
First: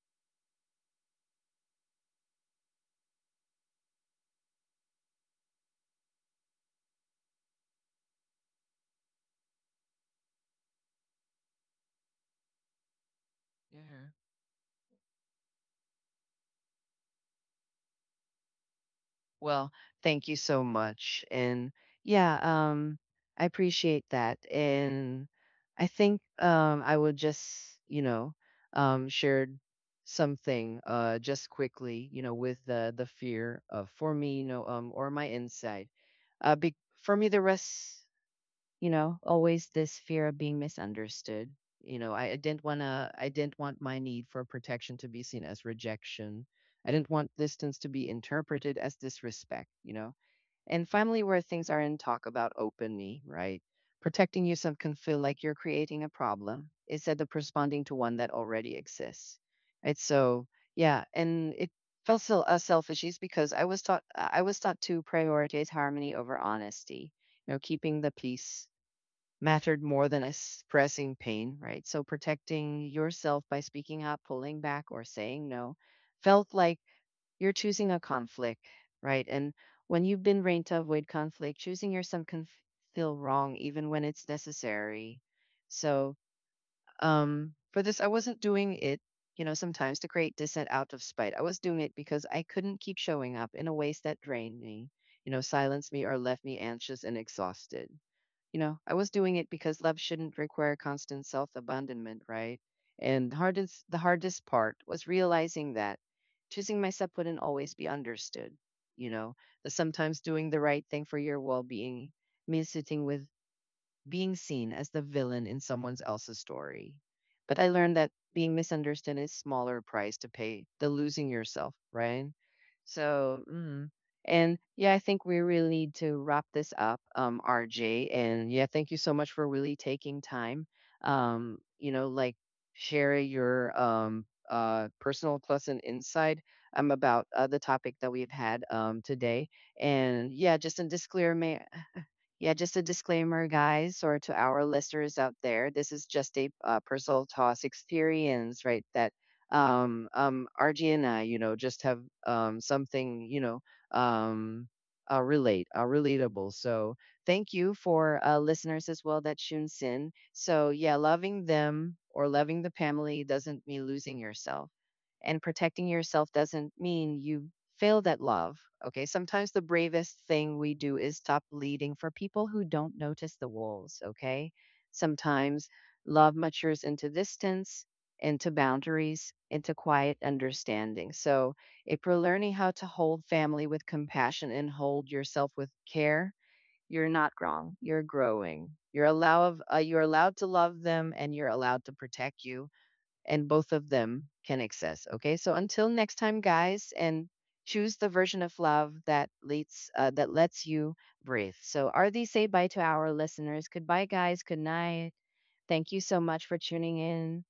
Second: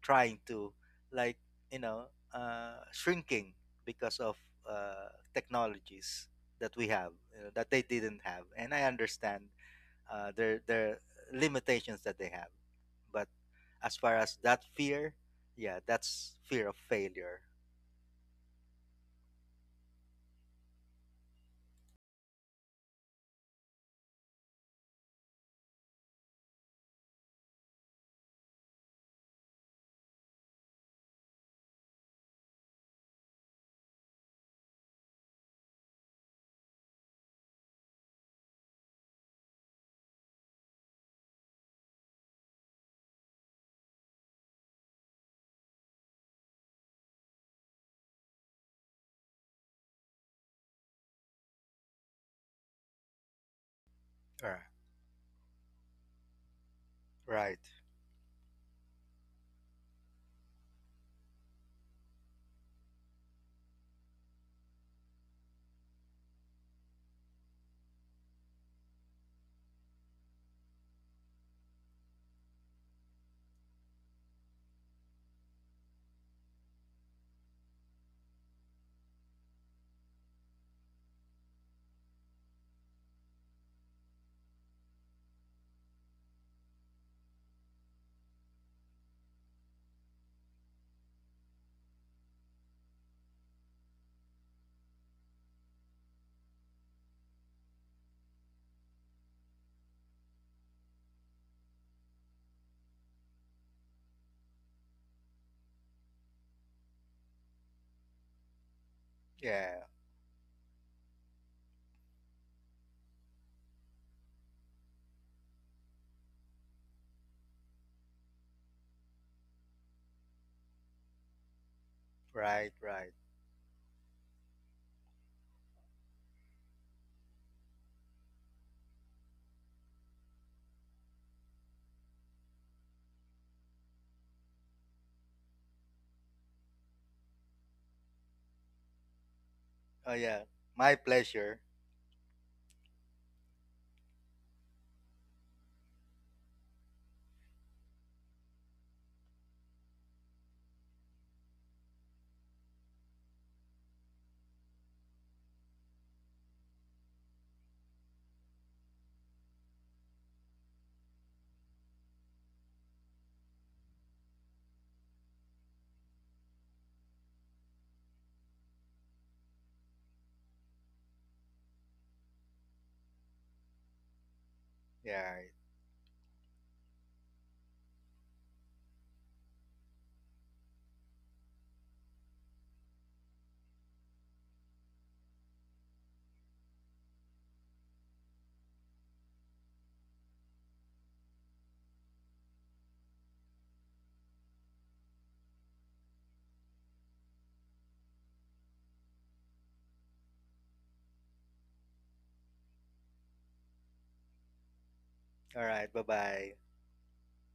trying to like you know shrinking because of uh, technologies that we have, you know, that they didn't have. And I understand their limitations that they have. But as yeah. far as that fear, yeah, that's fear of failure. Well, thank you so much. And yeah, um, I appreciate that. And I think I would just, you know, share something just quickly, you know, with the fear of for me, you know, or my insight. Uh, be, for me, the rest. You know, always this fear of being misunderstood, you know. I didn't want to, I didn't want my need for protection to be seen as rejection. I didn't want distance to be interpreted as disrespect, you know. And finally where things are in talk about openly, right, protecting Right, yourself can feel like you're creating a problem instead of right. responding to one that already exists. It's so yeah, and it felt so selfish is because I was taught to prioritize harmony over honesty, you know. Keeping the peace mattered more than expressing pain, right? So protecting yourself by speaking up, pulling back, or saying no felt like you're choosing a conflict, right? And when you've been trained to avoid conflict, choosing yourself can feel wrong even when it's necessary. So for this, I wasn't doing it, you know, sometimes to create dissent out of spite. I was doing it because I couldn't keep showing up in a ways that drained me, you know, silenced me, or left me anxious and exhausted. You know, I was doing it because love shouldn't require constant self abandonment, right? And the hardest part was realizing that choosing myself wouldn't always be understood. You know, that Yeah. sometimes doing the right thing for your well being means sitting with being seen as the villain in someone else's story. But I learned that being misunderstood is smaller price to pay than losing yourself, right? Right. right. So, mm. And yeah, I think we really need to wrap this up, RJ. And yeah, thank you so much for really taking time, you know, like share your personal plus and insight about the topic that we've had today. Oh And yeah. yeah, just a My pleasure. disclaimer, yeah, just a disclaimer, guys, or to our listeners out there, this is just a personal toss experience, right? That RG and I, you know, just have something, um, relatable. So thank you for listeners as well that tunes in. So yeah, loving them or loving the family doesn't mean losing yourself, and protecting yourself doesn't mean you failed at love. Okay. Sometimes the bravest thing we do is stop leading for people who don't notice the walls. Okay. Yeah. right. Sometimes love matures into distance, into boundaries, into quiet understanding. So if you're learning how to hold family with compassion and hold yourself with care, you're not wrong. You're growing. You're allowed to love them, and you're allowed to protect you, and both of them can access. Okay, so until next time, guys, and choose the version of love that leads that lets you breathe. So, RD, say bye to our listeners. Goodbye, guys. Good night. All right. Thank you so much Bye-bye. for tuning in.